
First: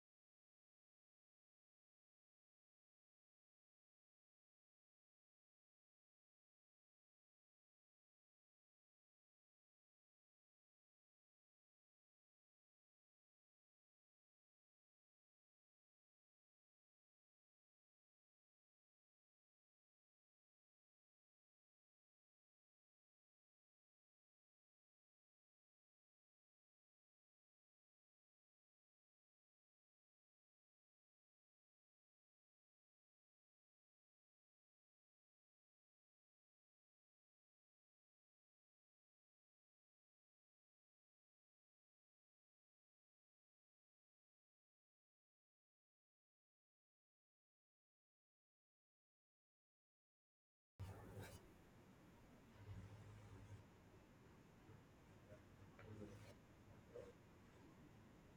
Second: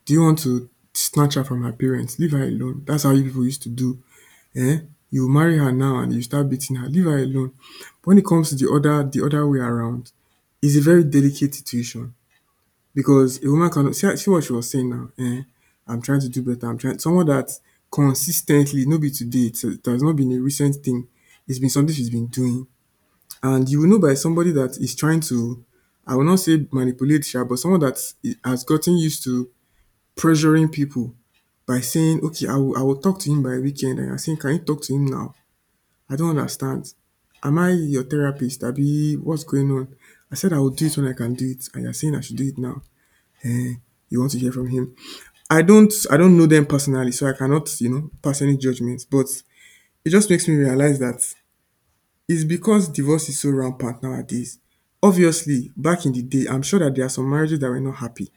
[SPEAKER 1] Do you want to snatch her from her parents? Leave her alone. That's how you people used to do. Eh? You marry her now and you start beating her. Leave her alone. When it comes to the other way around, it's a very delicate situation. Because a woman cannot see what she was saying now, I'm trying to do better, I'm trying someone that consistently, ten no be today it has not been a recent thing. It's been something she's been doing, and you will know by somebody that is trying to I will not say manipulate sha, but someone that has gotten used to pressuring people by saying, okay, I will talk to him by weekend, and you are saying, can you talk to him now? I don't understand. Am I your therapist abi what's going on? I said I will do it when I can do it, and you are saying I should do it now. You want to hear from him. I don't know them personally, so I cannot, pass any judgments. But it just makes me realize that it's because divorce is so rampant nowadays. Obviously, back in the day, I'm sure that there are some marriages that were not happy.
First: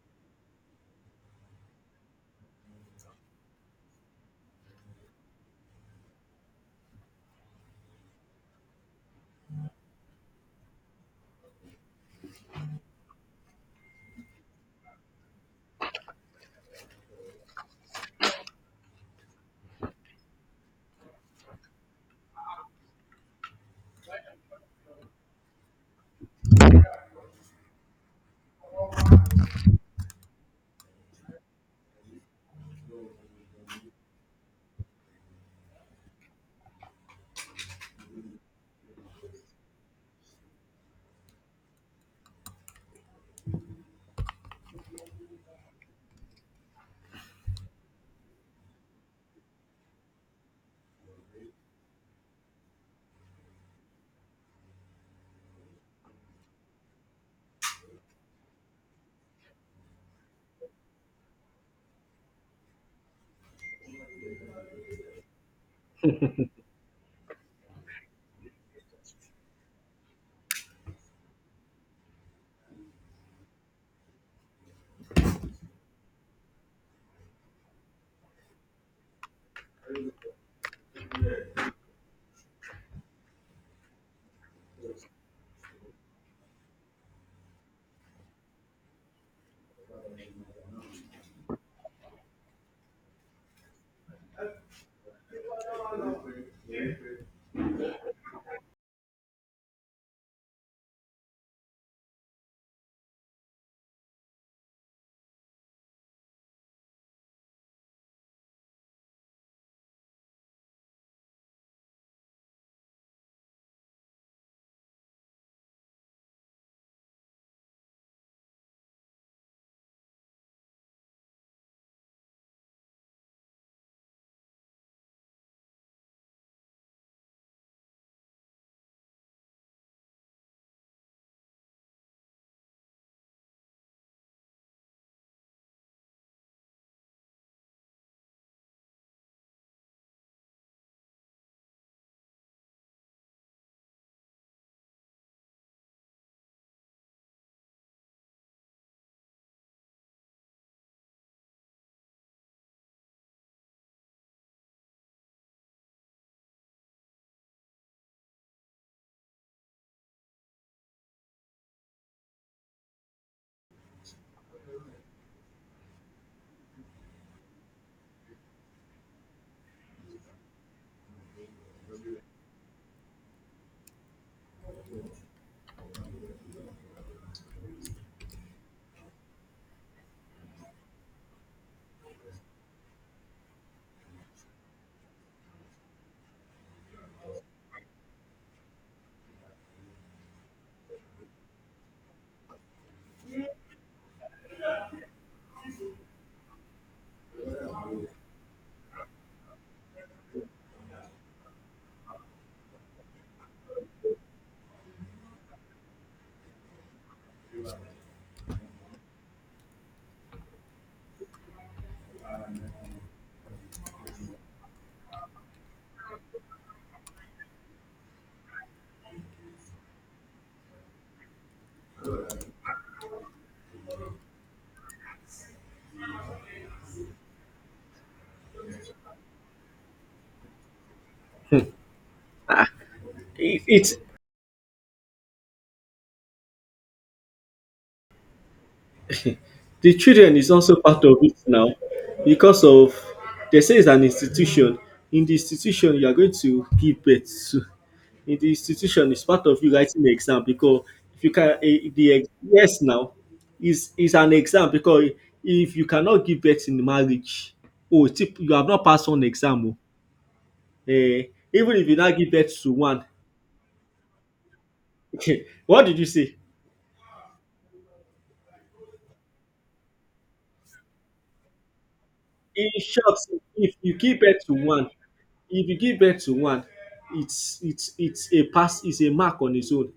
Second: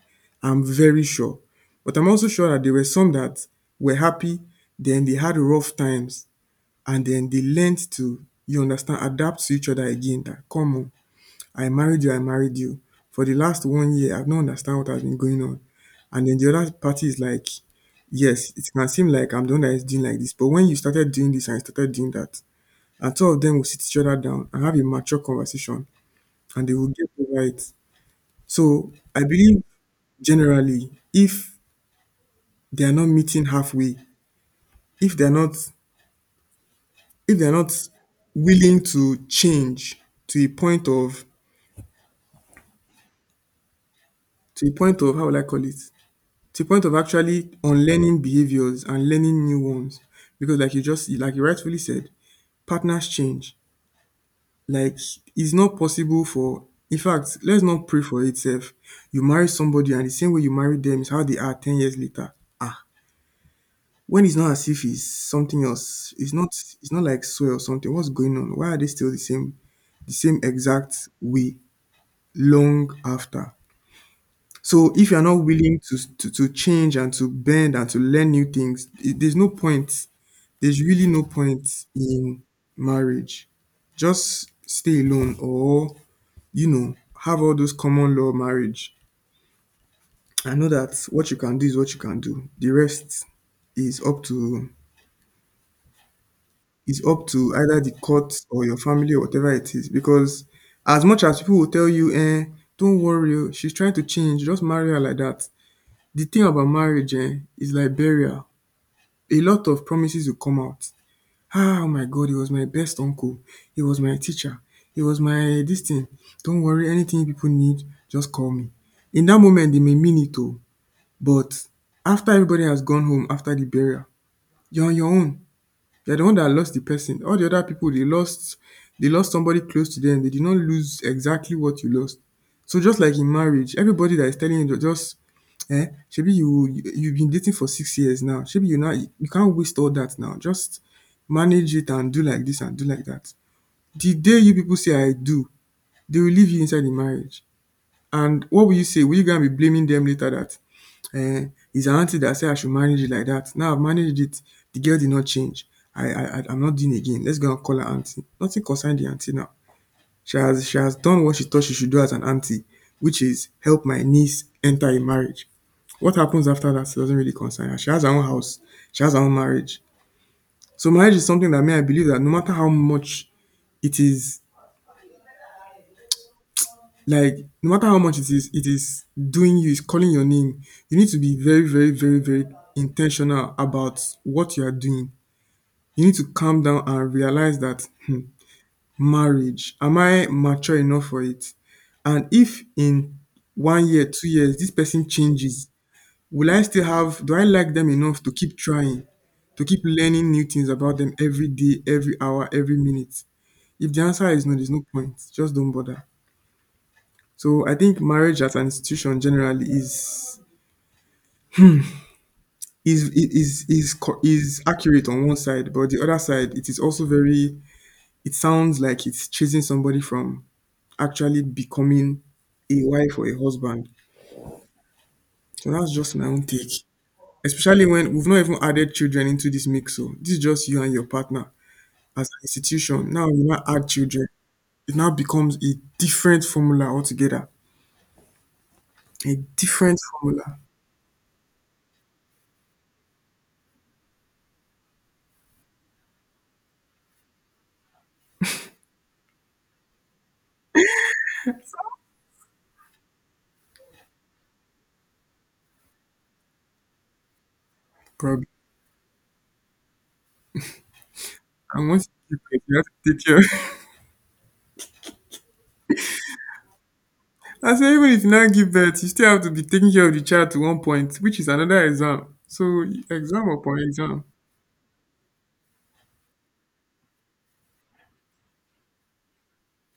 [SPEAKER 1] I'm very sure. But I'm also sure that there were some that were happy, then they had rough times, and then they learned to, you understand, adapt to each other again. That, come on, I married you, I married you. For the last one year, I've not understand what has been going on. And then the other party is like, yes, it can seem like I'm the one that is doing like this, but when you started doing this and you started doing that, and two of them will sit each other down and have a mature conversation, and they will get over it. Right. So I believe generally, if they are not meeting halfway, if they're not if they're not willing to change to a point of to a point of how will I call it? To the point of actually unlearning behaviors and learning new ones. Because like you just like you rightfully said, partners change. Like it's not possible for in fact, let's not pray for itself. You marry somebody and the same way you married them is how they are 10 years later. Ah. When it's not as if it's something else, it's not like swear or something. What's going on? Why are they still the same exact way long after? So if you're not willing to, to change and to bend and to learn new things, there's no point. There's really no point in marriage. Just stay alone or, have all those common law marriage. I know that what you can do is what you can do. The rest is up to either the court or your family or whatever it is. Because as much as people will tell you, eh, don't worry, oh, she's trying to change, just marry her like that. The thing about marriage eh, is like burial. A lot of promises will come out. Ah, oh my God, he was my best uncle. He was my teacher. He was my this thing. Don't worry, anything you people need, just call me. In that moment, they may mean it too. But after everybody has gone home after the burial, you're on your own. They're the one that lost the person. All the other people they lost somebody close to them. They did not lose exactly what you lost. So just like in marriage, everybody that is telling you, just eh, shebi you've been dating for 6 years now. Shebi you now you can't waste all that now. Just manage it and do like this and do like that. The day you people say I do, they will leave you inside the marriage. And what will you say? Will you gonna be blaming them later that it's an auntie that said I should manage it like that? Now I've managed it. The girl did not change. I'm not doing again. Let's go and call her auntie. Nothing concerned the auntie now. She has done what she thought she should do as an auntie, which is help my niece enter a marriage. What happens after that doesn't really concern her. She has her own house. She has her own marriage. So marriage is something that may I believe that no matter how much it is, like, no matter how much it is doing you, it's calling your name. You need to be very, very, very, very intentional about what you are doing. You need to calm down and realize that, hmm, marriage, am I mature enough for it? And if in one year, 2 years, this person changes, will I still have, do I like them enough to keep trying, to keep learning new things about them every day, every hour, every minute? If the answer is no, there's no point. Just don't bother. So I think marriage as an institution generally is accurate on one side, but the other side it is also very. It sounds like it's chasing somebody from actually becoming a wife or a husband. So that's just my own take. Especially when we've not even added children into this mix. So this is just you and your partner as an institution. Now you now
[SPEAKER 2] it,
[SPEAKER 1] add
[SPEAKER 2] it
[SPEAKER 1] children. It now becomes a different formula altogether. A
[SPEAKER 2] The
[SPEAKER 1] different
[SPEAKER 2] children is
[SPEAKER 1] formula,
[SPEAKER 2] also part of it now because of they say it's an institution. In the institution you are going to give birth to, in the institution it's part of you writing the exam, because if you can yes now is an exam, because if you cannot give birth in marriage, oh tip,
[SPEAKER 1] probably.
[SPEAKER 2] you have not passed one exam oh. eh Even if
[SPEAKER 1] And
[SPEAKER 2] you
[SPEAKER 1] once
[SPEAKER 2] now give
[SPEAKER 1] you get
[SPEAKER 2] birth
[SPEAKER 1] pregnant,
[SPEAKER 2] to
[SPEAKER 1] you have
[SPEAKER 2] one,
[SPEAKER 1] to take care.
[SPEAKER 2] what did you say?
[SPEAKER 1] I say even if you now give birth, you still have to be taking care of the child to one point, which is another exam.
[SPEAKER 2] In
[SPEAKER 1] So
[SPEAKER 2] short,
[SPEAKER 1] exam
[SPEAKER 2] if
[SPEAKER 1] upon
[SPEAKER 2] you give
[SPEAKER 1] exam.
[SPEAKER 2] birth to one, if you give birth to one, it's it's a pass, it's a mark on its own.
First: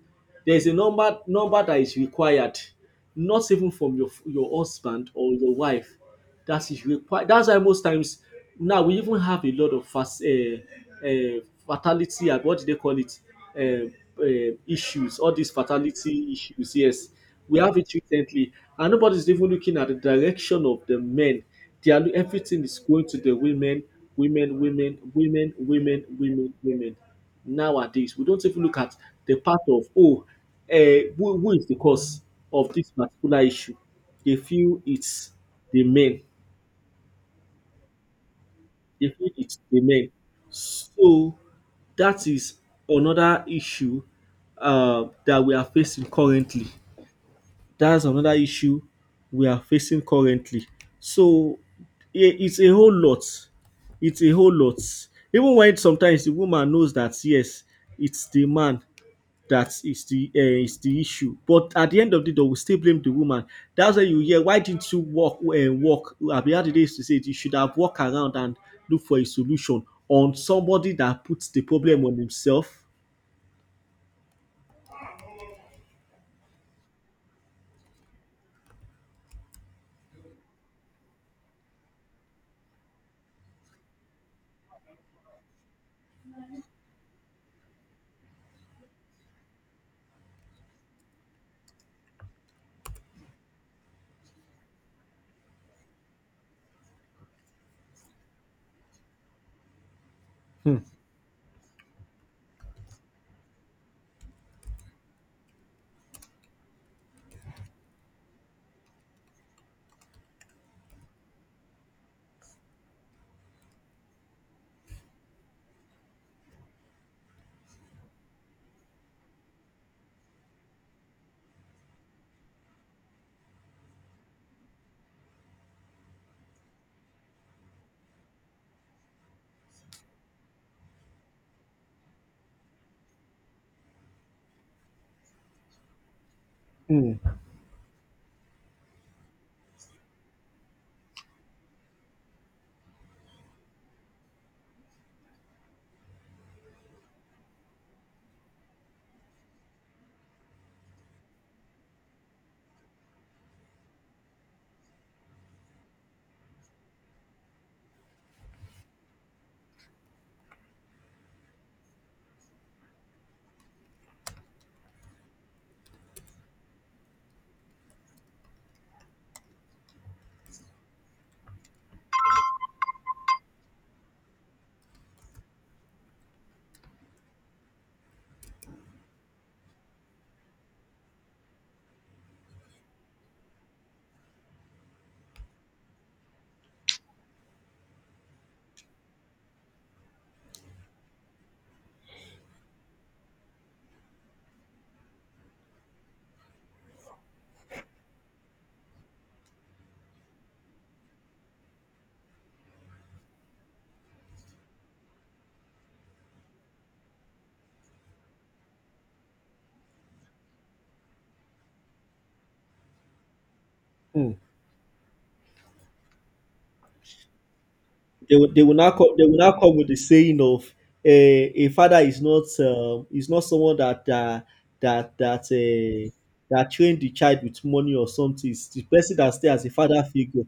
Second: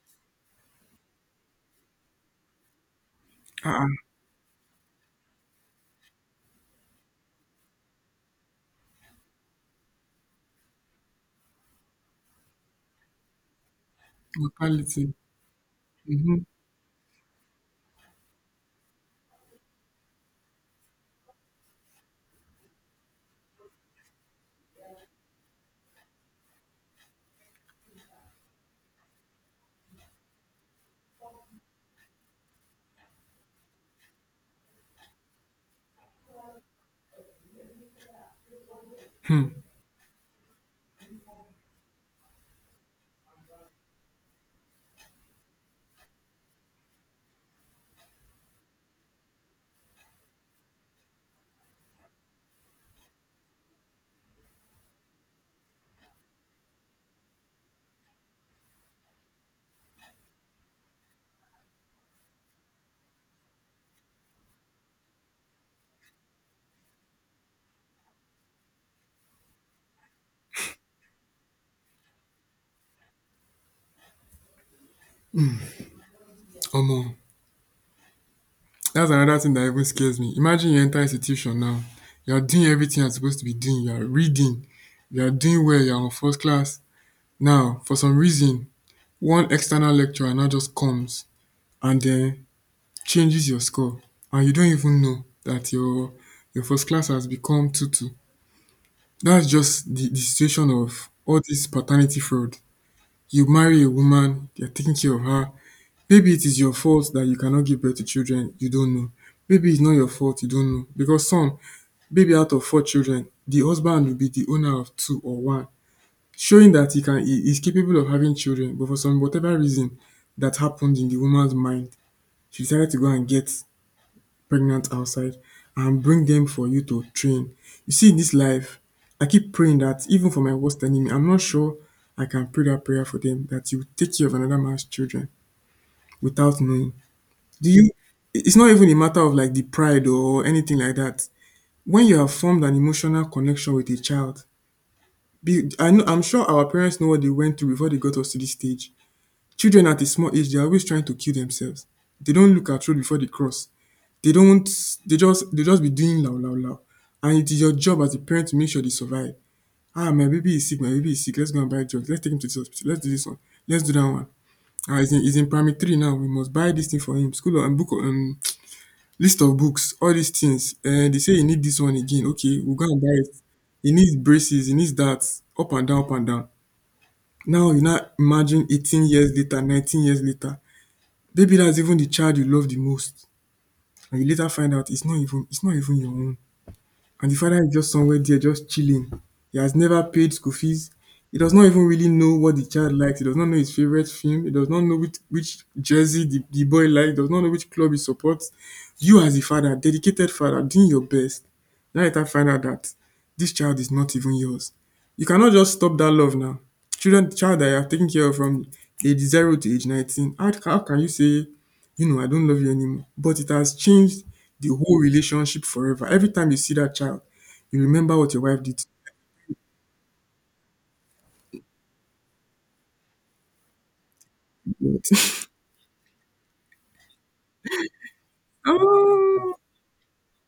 [SPEAKER 2] There's a number that is required, not even
[SPEAKER 1] Ah,
[SPEAKER 2] from
[SPEAKER 1] ah,
[SPEAKER 2] your husband or your wife. That is required. That's why most times now we even have a lot of fast fatality. And what do they call it? Uh,
[SPEAKER 1] mortality.
[SPEAKER 2] Issues. All these fatality
[SPEAKER 1] Mm-hmm.
[SPEAKER 2] issues. Yes, we have it recently, and nobody's even looking at the direction of the men. They are everything is going to the women, women, women, women, women, women, women. Nowadays, we don't even look at the part of uh, who is the cause of this particular issue. They feel it's the men. They food is the men. So that is another issue that we are facing currently. That's another issue we are facing currently. So I- it's a whole lot. It's a whole lot. Even when sometimes the woman knows that, yes, it's the man that is the issue. But at the end of the day, we still blame the woman. That's why you hear, why didn't you walk? Abi how did they used to say it? You should have walked around and look for a solution on somebody that puts the problem on himself.
[SPEAKER 1] Omo, that's another thing that even scares me. Imagine you enter institution now. You're doing everything you're supposed to be doing. You're reading. You're doing well. You're on first class. Now, for some reason, one external lecturer now just comes and then changes your score. And you don't even know that your first class has become 2-2. That's just the situation of all this paternity fraud. You marry a woman, they're taking care of her. Maybe it is your fault that you cannot give birth to children, you don't know. Maybe it's not your fault, you don't know. Because some, maybe out of four children, the husband will be the owner of two or one, showing that he can, he is capable of having children, but for some whatever reason that happened in the woman's mind, she decided to go and get pregnant outside and bring them for you to train. You see, in this life, I keep praying that even for my worst enemy, I'm not sure I can pray that prayer for them that you take care of another man's children without knowing. Do you? It's not even a matter of like the pride or anything like that. When you have formed an emotional connection with a child, be, I know, I'm sure our parents know what they went through before they got us to this stage. Children at a small age, they're always trying to kill themselves. They don't look at road before they cross. They don't they just be doing lau lau lau, and it is your job as a parent to make sure they survive. "Ah, my baby is sick, my baby is sick, let's go and buy drugs, let's take him to this hospital, let's do this one, let's do that one. Ah, he's in primary three now, we must buy this thing for him, school and book, list of books, all these things. They say he need this one again, okay, we'll go and buy it. He needs braces, he needs that," up and down, up and down. Now you now imagine 18 years later, 19 years later, maybe that's even the child you love the most, and you later find out it's not even your own, and the father is just somewhere there just chilling. He has never paid school fees. He does not even really know what the child likes. He does not know his favorite film. He does not know which jersey the boy likes. He does not know which club he supports. You, as a father, dedicated father, doing your best, now later find out that this child is not even yours. You cannot just stop that love now. Children, child that you are taking care of from age zero to age 19, how, can you say, I don't love you anymore. But it has changed
[SPEAKER 2] Mm.
[SPEAKER 1] the whole relationship forever. Every time you see that child, you remember what your wife did to
[SPEAKER 2] They will now come with the saying of a father is not someone
[SPEAKER 1] you.
[SPEAKER 2] that that uh, that trained the child with money or something. It's the person that stay
[SPEAKER 1] Um,
[SPEAKER 2] as a father figure.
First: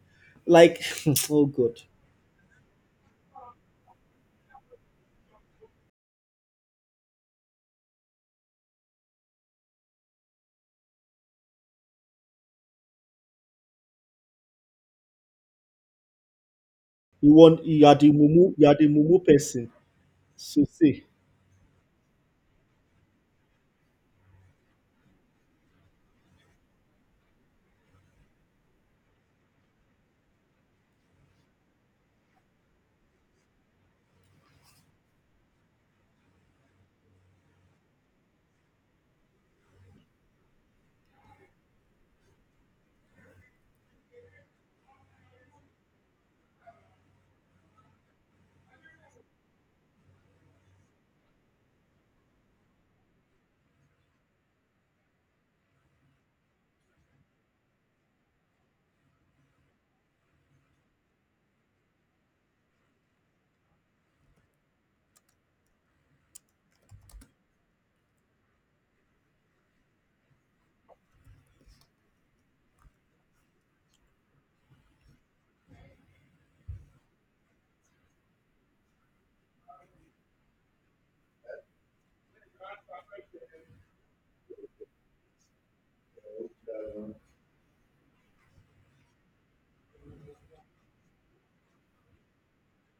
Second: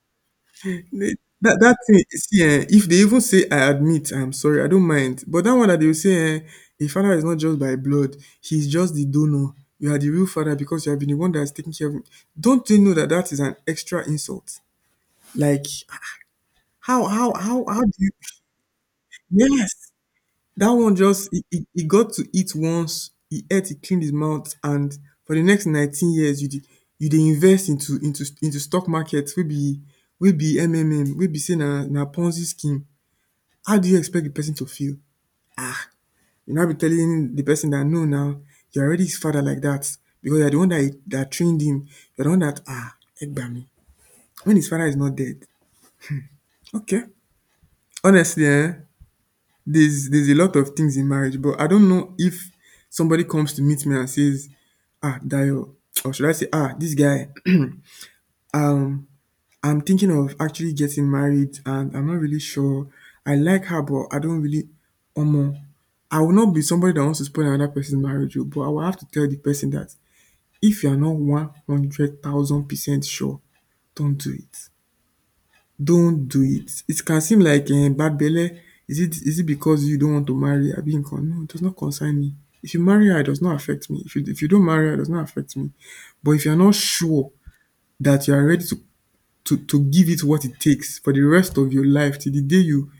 [SPEAKER 2] Like,
[SPEAKER 1] they-
[SPEAKER 2] oh
[SPEAKER 1] that
[SPEAKER 2] God.
[SPEAKER 1] thing, see, eh, if they even say, "I admit, I'm sorry, I don't mind," but that one that they will say, eh, "A father is not just by blood; he's just the donor. You are the real father because you have been the one that is taking care of him." Don't they know that that is an extra insult? Like, how, how,
[SPEAKER 2] You
[SPEAKER 1] how,
[SPEAKER 2] want,
[SPEAKER 1] how
[SPEAKER 2] you
[SPEAKER 1] do
[SPEAKER 2] are
[SPEAKER 1] you?
[SPEAKER 2] the mumu person.
[SPEAKER 1] Yes,
[SPEAKER 2] So
[SPEAKER 1] that one
[SPEAKER 2] say.
[SPEAKER 1] just he got to eat once, he ate, he cleaned his mouth, and for the next 19 years you dey invest into stock market wey be MMM, wey be sey na Ponzi scheme. How do you expect the person to feel? um You now be telling the person dat no now, you're already his father like that because you are the one dat trained him, you're the one dat, Egbami, when his father is not dead. Okay. Honestly, there's a lot of things in marriage, but I don't know if somebody comes to meet me and says, "Ah, Dayo," or should I say, "Ah, this guy." um, I'm thinking of actually getting married, and I'm not really sure. I like her, but I don't really. Omo, I will not be somebody that wants to spoil another person's marriage, oh, but I will have to tell the person that if you are not 100,000% sure, don't do it don't do it. It can seem like, bad belle. Is it because you don't want to marry? I mean, con- no, it does not concern me. If you marry her, it does not affect me. If you don't marry her, it does not affect me. But if you're not sure that you are ready to give it what it takes for the rest of your life till the day you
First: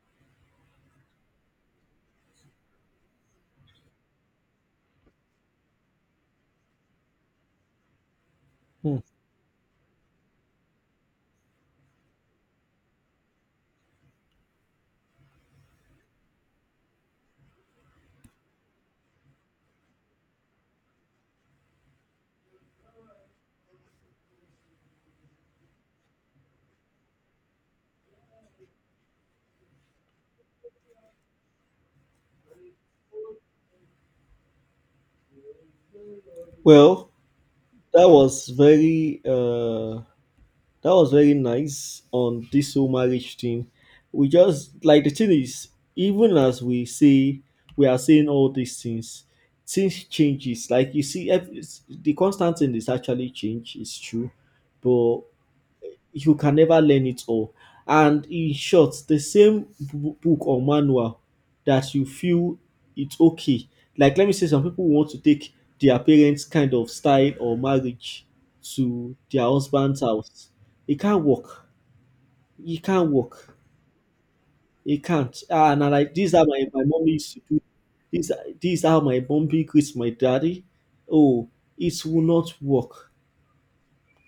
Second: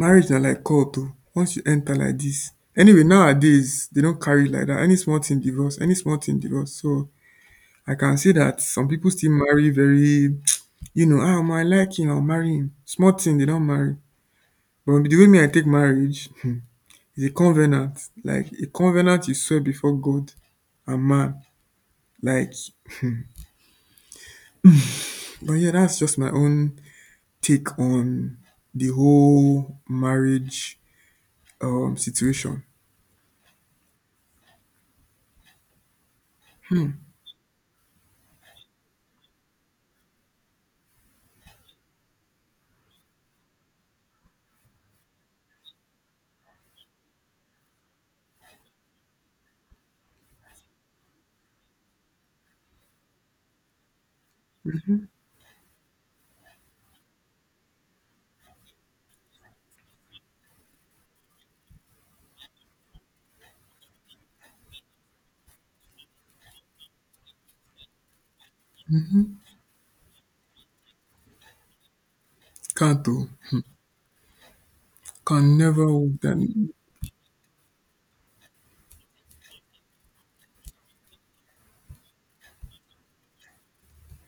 [SPEAKER 1] marriage na like cult o. Once you enter like this. Anyway, nowadays they don't carry like that. Any small thing divorce, any small thing divorce. So I can see that some
[SPEAKER 2] Hmm.
[SPEAKER 1] people still marry very, ah, I like him, I'll marry him. Small thing they don't marry. But the way me I take marriage, is a covenant. Like a covenant you swear before God and man. Like but yeah, that's just my own take on the whole marriage situation.
[SPEAKER 2] Well, that was very uh, that was very nice on this whole marriage thing. We just like the thing is, even as we say, we are saying all these things, things changes. Like you see, the constant thing is actually change. It's true, but you can never learn it all. And in short, the same book or manual that you feel it's okay. Like, let me say, some people want to take their parents' kind of style or marriage to their husband's house. It can't work. It
[SPEAKER 1] Can't
[SPEAKER 2] can't
[SPEAKER 1] though.
[SPEAKER 2] work. It can't.
[SPEAKER 1] Can
[SPEAKER 2] Ah, and I
[SPEAKER 1] never
[SPEAKER 2] like
[SPEAKER 1] work
[SPEAKER 2] this is
[SPEAKER 1] that
[SPEAKER 2] how my mom used to do this. This is how my mom greets my daddy. Oh, it will not work.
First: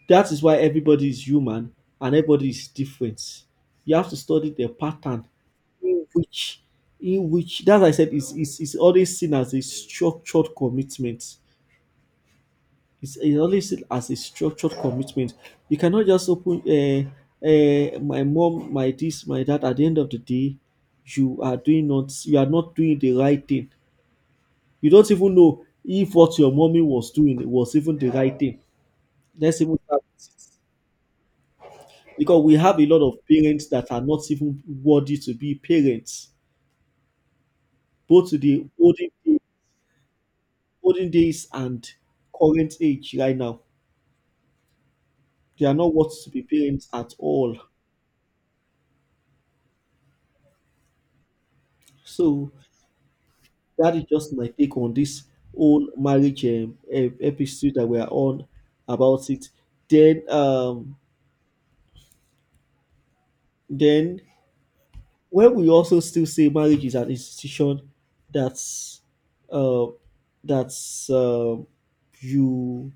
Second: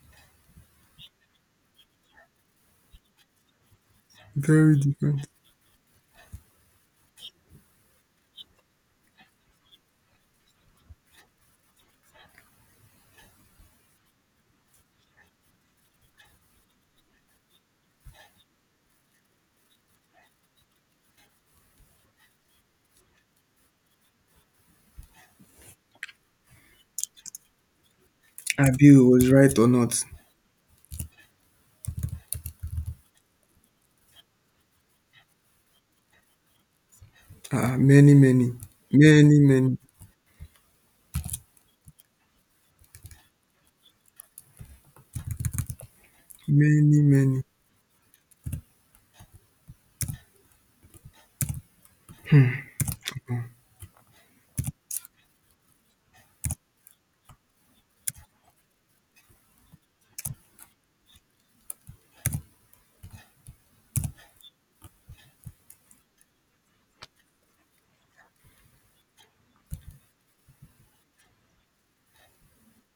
[SPEAKER 2] That is why everybody is human and everybody is different. You have to study the
[SPEAKER 1] very different.
[SPEAKER 2] pattern in which, in which, that I said, is always seen as a structured commitment. It's always seen as a structured commitment. You cannot just open my mom, my this, my that. At the end of the day, you are doing not, you are not doing the right thing. You don't even know if what your mommy was doing was even the right thing.
[SPEAKER 1] Abiu was right
[SPEAKER 2] Let's
[SPEAKER 1] or
[SPEAKER 2] even start
[SPEAKER 1] not.
[SPEAKER 2] because we have a lot of parents that are not even worthy to be parents,
[SPEAKER 1] Ah, many,
[SPEAKER 2] both to
[SPEAKER 1] many,
[SPEAKER 2] the
[SPEAKER 1] many, many,
[SPEAKER 2] olden days and current age right now. They are not worthy to be parents
[SPEAKER 1] many,
[SPEAKER 2] at
[SPEAKER 1] many.
[SPEAKER 2] all. So that is just my take on this whole marriage episode that we are on about it. Then, um, then, where we also still say marriage is an institution that's uh, that's you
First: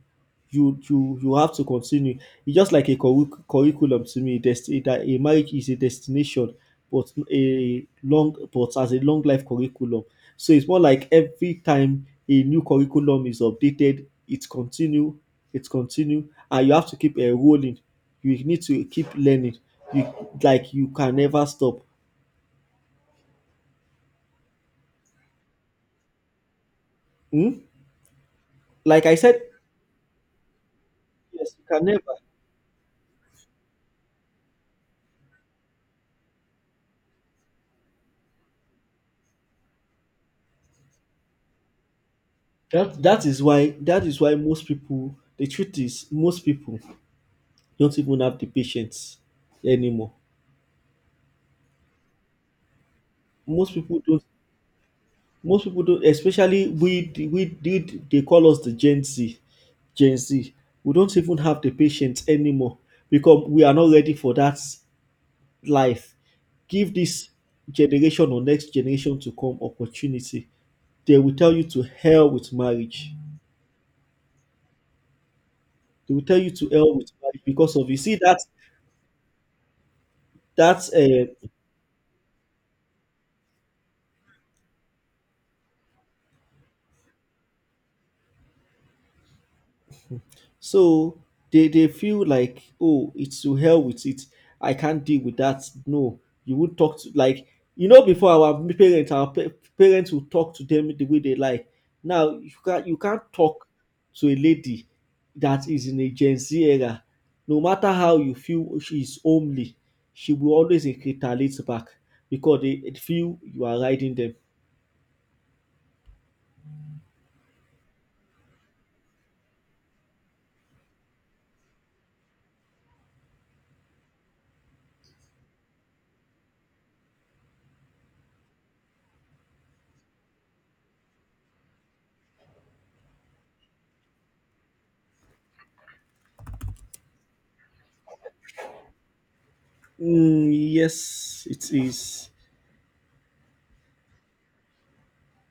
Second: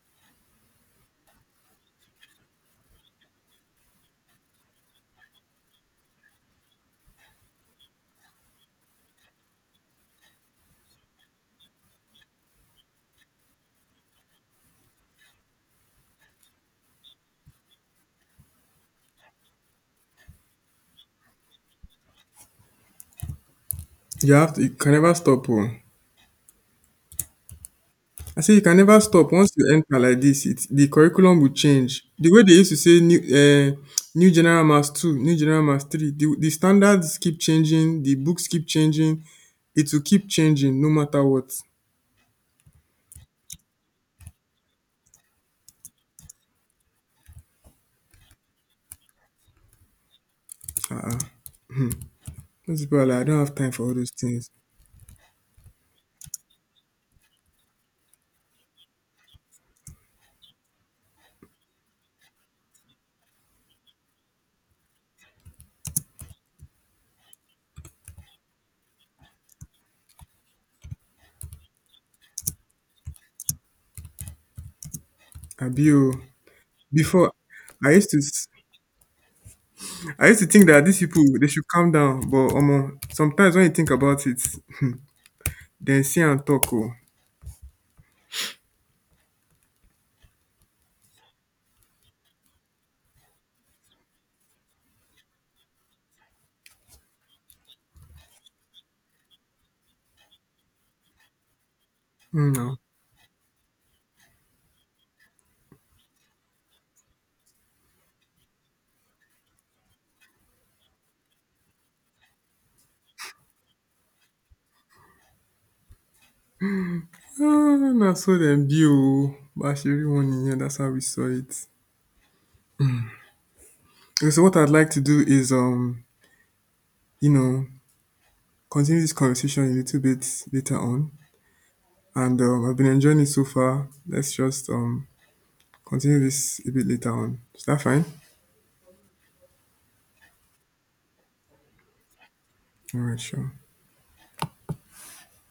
[SPEAKER 2] have to continue. It's just like a curriculum to me. That a marriage is a destination, but a long but as a long life curriculum. So it's more like every time a new curriculum is updated, it continue, and you have to keep enrolling. You need to keep learning. You, like, you can never stop.
[SPEAKER 1] You have to you can never stop. Oh.
[SPEAKER 2] Hmm?
[SPEAKER 1] I say you can never
[SPEAKER 2] Like I
[SPEAKER 1] stop
[SPEAKER 2] said,
[SPEAKER 1] once you enter like this. It, the curriculum will
[SPEAKER 2] yes, you can
[SPEAKER 1] change.
[SPEAKER 2] never.
[SPEAKER 1] The way they used to say new general mass two, new general mass three. The standards keep changing. The books keep changing. It will keep changing no matter what.
[SPEAKER 2] That is why most people. The truth is, most people don't even have the patience anymore.
[SPEAKER 1] Uh-uh. Most people are like, I don't have time
[SPEAKER 2] Most
[SPEAKER 1] for all
[SPEAKER 2] people
[SPEAKER 1] those
[SPEAKER 2] don't.
[SPEAKER 1] things.
[SPEAKER 2] Most people don't. Especially we did. They call us the Gen Z. Gen Z. We don't even have the patience anymore because we are not ready for that life. Give this generation or next generation to come opportunity. They will tell you to hell with marriage.
[SPEAKER 1] Abi o.
[SPEAKER 2] They will tell you to hell with
[SPEAKER 1] Before
[SPEAKER 2] marriage because of
[SPEAKER 1] I
[SPEAKER 2] you.
[SPEAKER 1] used
[SPEAKER 2] See
[SPEAKER 1] to
[SPEAKER 2] that
[SPEAKER 1] s- I used to think that
[SPEAKER 2] that's
[SPEAKER 1] these people they should calm down, but sometimes when you think about it, then see and talk. Oh,
[SPEAKER 2] so they feel like, oh, it's to hell with it. I can't deal with that. No, you would talk to like before our parents our pa- parents would talk to them the way they like. Now you
[SPEAKER 1] mm, no.
[SPEAKER 2] can't you can't talk to a lady that is in a Gen Z era. No matter how you feel she is homely, she will always retaliate back because they feel you are riding them.
[SPEAKER 1] Ah, na so dem be oo. Bá ṣe rí wọn nìyẹn, that's how we saw it. Okay, so what I'd like to do is, you know, continue this conversation a little bit later on. And I've been enjoying it so far. Let's just, continue this a bit later on. Is that fine?
[SPEAKER 2] Mm, yes, it is.
[SPEAKER 1] All right, sure.